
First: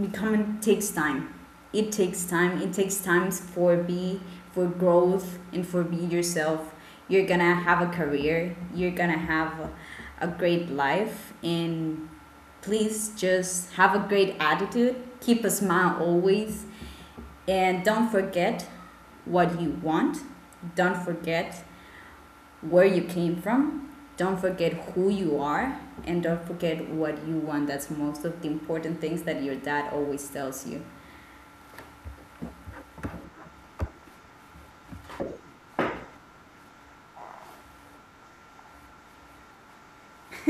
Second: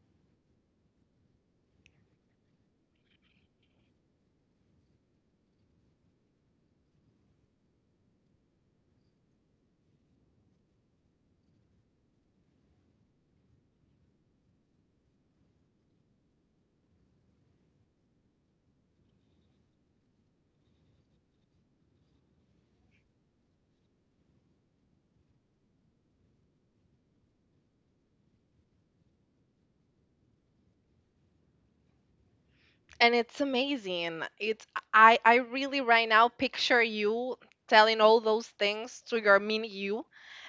Speaker 2: becoming takes time, it takes time for be, for growth, and for be yourself. You're gonna have a career, you're gonna have a great life. And please just have a great attitude, keep a smile always, and don't forget what you want, don't forget where you came from. Don't forget who you are, and don't forget what you want. That's most of the important things that your dad always tells you.
Speaker 1: it's amazing. It's I really right now picture you telling all those things to your mini you,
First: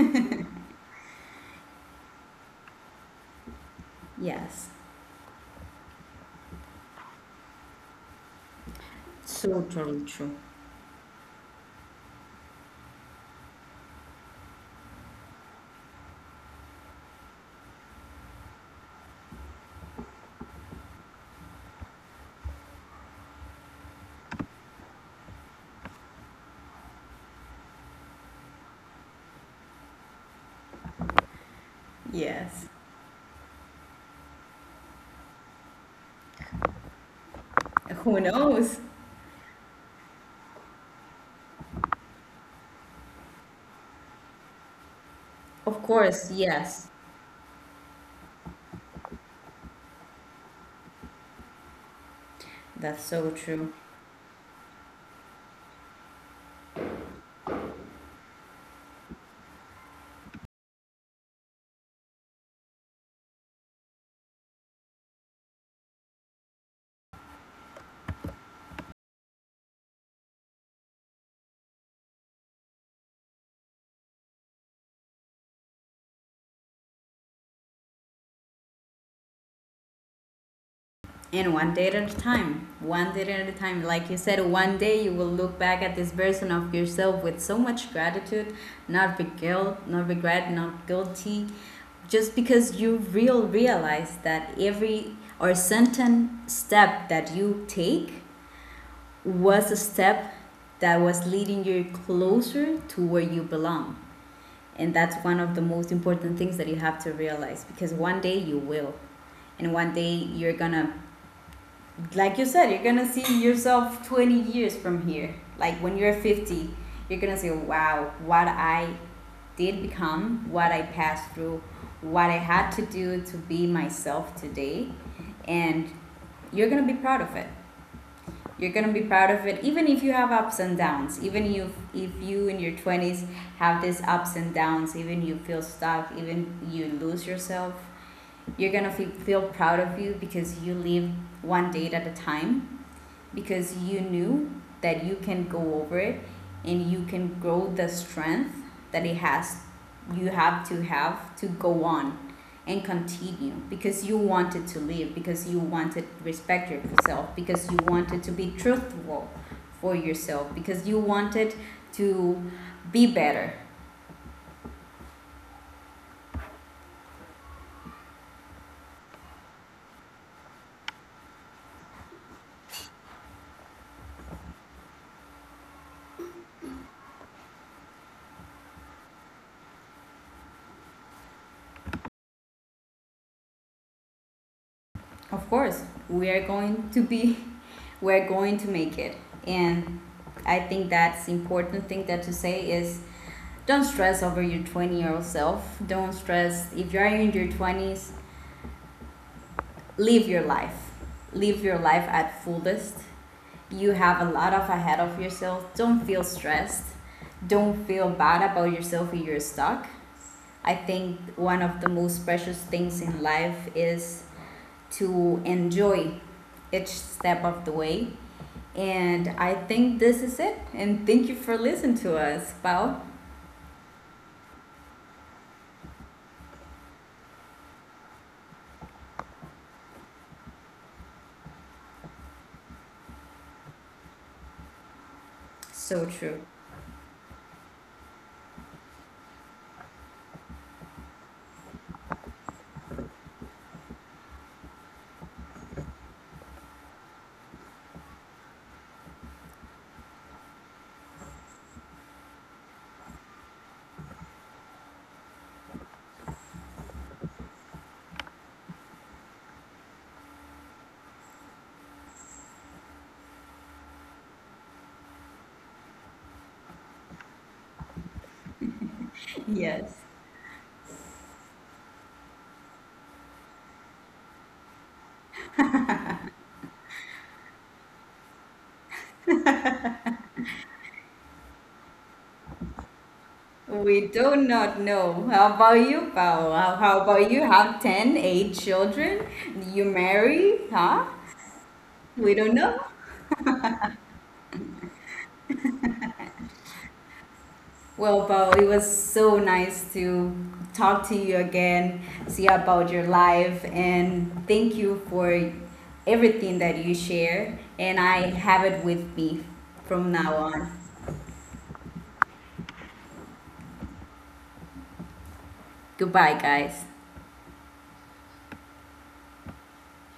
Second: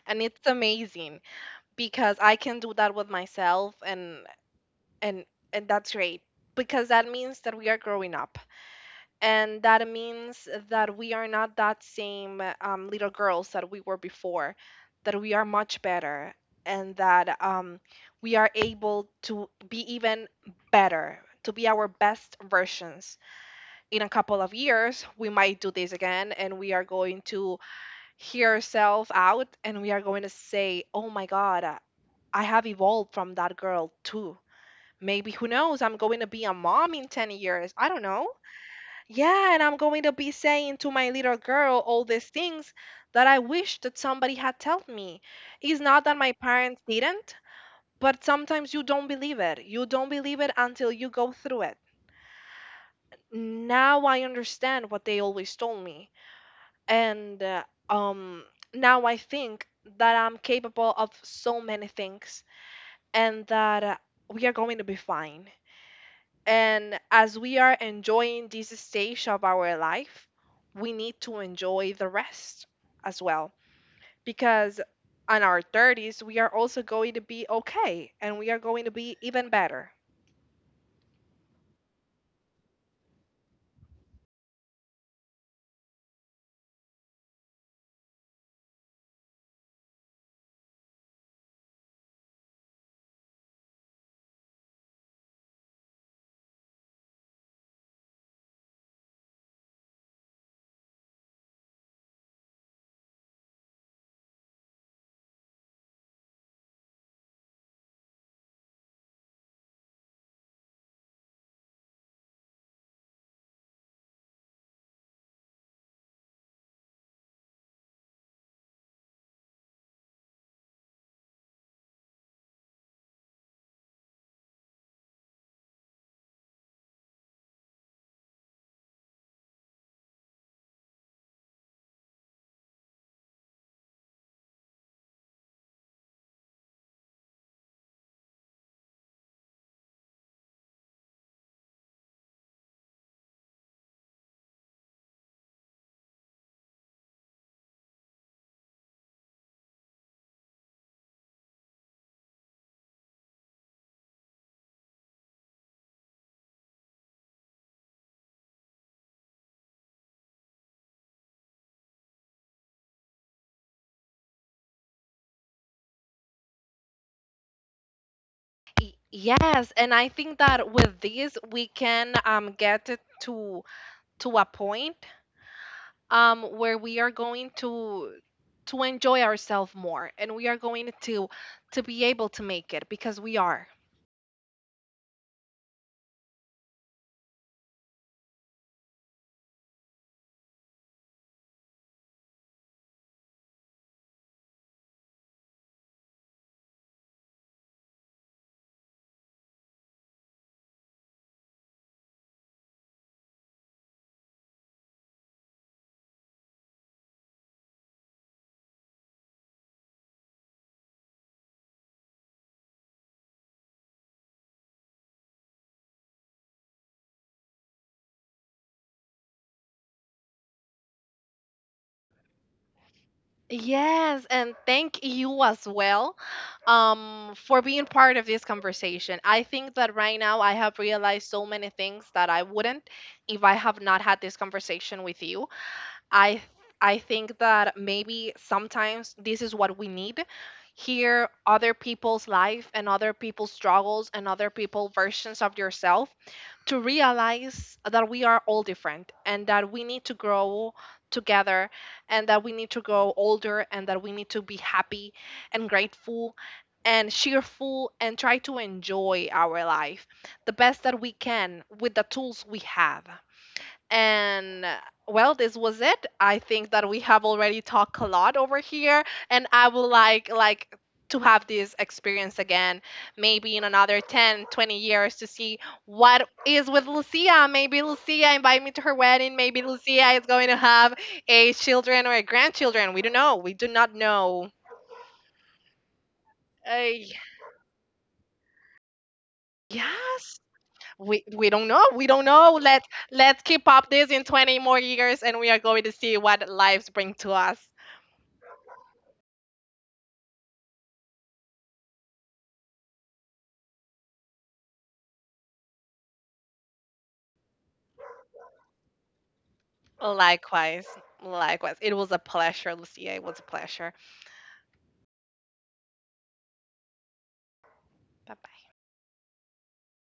Speaker 1: and it's amazing, because I can do that with myself,
Speaker 2: Yes.
Speaker 1: and and that's great, because that means that we are growing up,
Speaker 2: So
Speaker 1: and that
Speaker 2: totally true.
Speaker 1: means that we are not that same little girls that we were before, that we are much better, and that we are able to be even better, to be our best versions. In a couple of years we might do this again, and we are going to hear ourselves out and we are going to say, oh my god, I
Speaker 2: Yes.
Speaker 1: have evolved from that girl too. Maybe who knows? I'm going to be a mom in 10 years. I don't
Speaker 2: Who
Speaker 1: know.
Speaker 2: knows?
Speaker 1: Yeah, and I'm going to be saying to my little girl all these things that I wish that somebody had told me. It's
Speaker 2: Of
Speaker 1: not that
Speaker 2: course,
Speaker 1: my parents
Speaker 2: yes.
Speaker 1: didn't, but sometimes you don't believe it. You don't believe it until you go through it.
Speaker 2: That's so true.
Speaker 1: Now I understand what they always told me. And um now I think that I'm capable of so many things, and that we are going to be fine. And as we are enjoying this stage of our life, we need to enjoy the rest as well. Because on our 30s, we are also going to be okay and we are going to be even better.
Speaker 2: And one day at a time, one day at a time, like you said, one day you will look back at this version of yourself with so much gratitude, not with guilt, not regret, not guilty, just because you realize that every or certain step that you take was a step that was leading you closer to where you belong. And that's one of the most important things that you have to realize, because one day you will. And one day you're gonna, like you said, you're gonna see yourself 20 years from here. Like when you're 50, you're gonna say, wow, what I did become, what I passed through, what I had to do to be myself today. And you're gonna be proud of it, you're gonna be proud of it, even if you have ups and downs, even if you in your 20s have these ups and downs, even you feel stuck, even you lose yourself, you're gonna feel proud of you, because you live one day at a time, because you knew that you can go over it, and you can grow the strength that it has, you have to go on and continue, because you wanted to live, because you wanted to respect yourself, because you wanted to be truthful for yourself, because you wanted to be better.
Speaker 1: Yes, and I think that with this we can get it to a point where we are going to enjoy ourselves more, and we are going to be able to make it, because we are.
Speaker 2: Of course we are going to be we're going to make it. And I think that's important thing that to say is don't stress over your 20-year-old self, don't stress if you're in your 20s, live your life, live your life at fullest. You have a lot of ahead of yourself, don't feel stressed, don't feel bad about yourself if you're stuck. I think one of the most precious things in life is to enjoy each step of the way. And I think this is it, and thank you for listening to us. Wow.
Speaker 1: Yes, and thank you as well for being part of this conversation. I think that right now I have realized so many things that I wouldn't if I have not had this conversation with you.
Speaker 2: So true.
Speaker 1: I I think that maybe sometimes this is what we need. Hear other people's life and other people's struggles and other people's versions of yourself, to realize that we are all different and that we need to grow together, and that we need to grow older and that we need to be happy and grateful and cheerful and try to enjoy our life the best that we can with the tools we have. And well, this was it. I think that we have already talked a lot over here, and I would
Speaker 2: Yes.
Speaker 1: like to have this experience again, maybe in another 10, 20 years to see what is with Lucia. Maybe Lucia invite me to her wedding. Maybe Lucia is going to have a children or a grandchildren. We don't know. We do not
Speaker 2: We do
Speaker 1: know.
Speaker 2: not know. How about you, Paola? How
Speaker 1: Uh,
Speaker 2: about you? Have 10, 8 children? You
Speaker 1: yes.
Speaker 2: marry? Huh?
Speaker 1: We don't know. We don't
Speaker 2: We don't
Speaker 1: know.
Speaker 2: know.
Speaker 1: Let's keep up this in 20 more years and we are going to see what lives bring to us.
Speaker 2: Well, Paola, it was so nice to talk to you again, see about your life, and thank you for everything that you share. And I have it with me from now on.
Speaker 1: Likewise, likewise. It was a pleasure, Lucia. It was a pleasure.
Speaker 2: Goodbye, guys.
Speaker 1: Bye bye.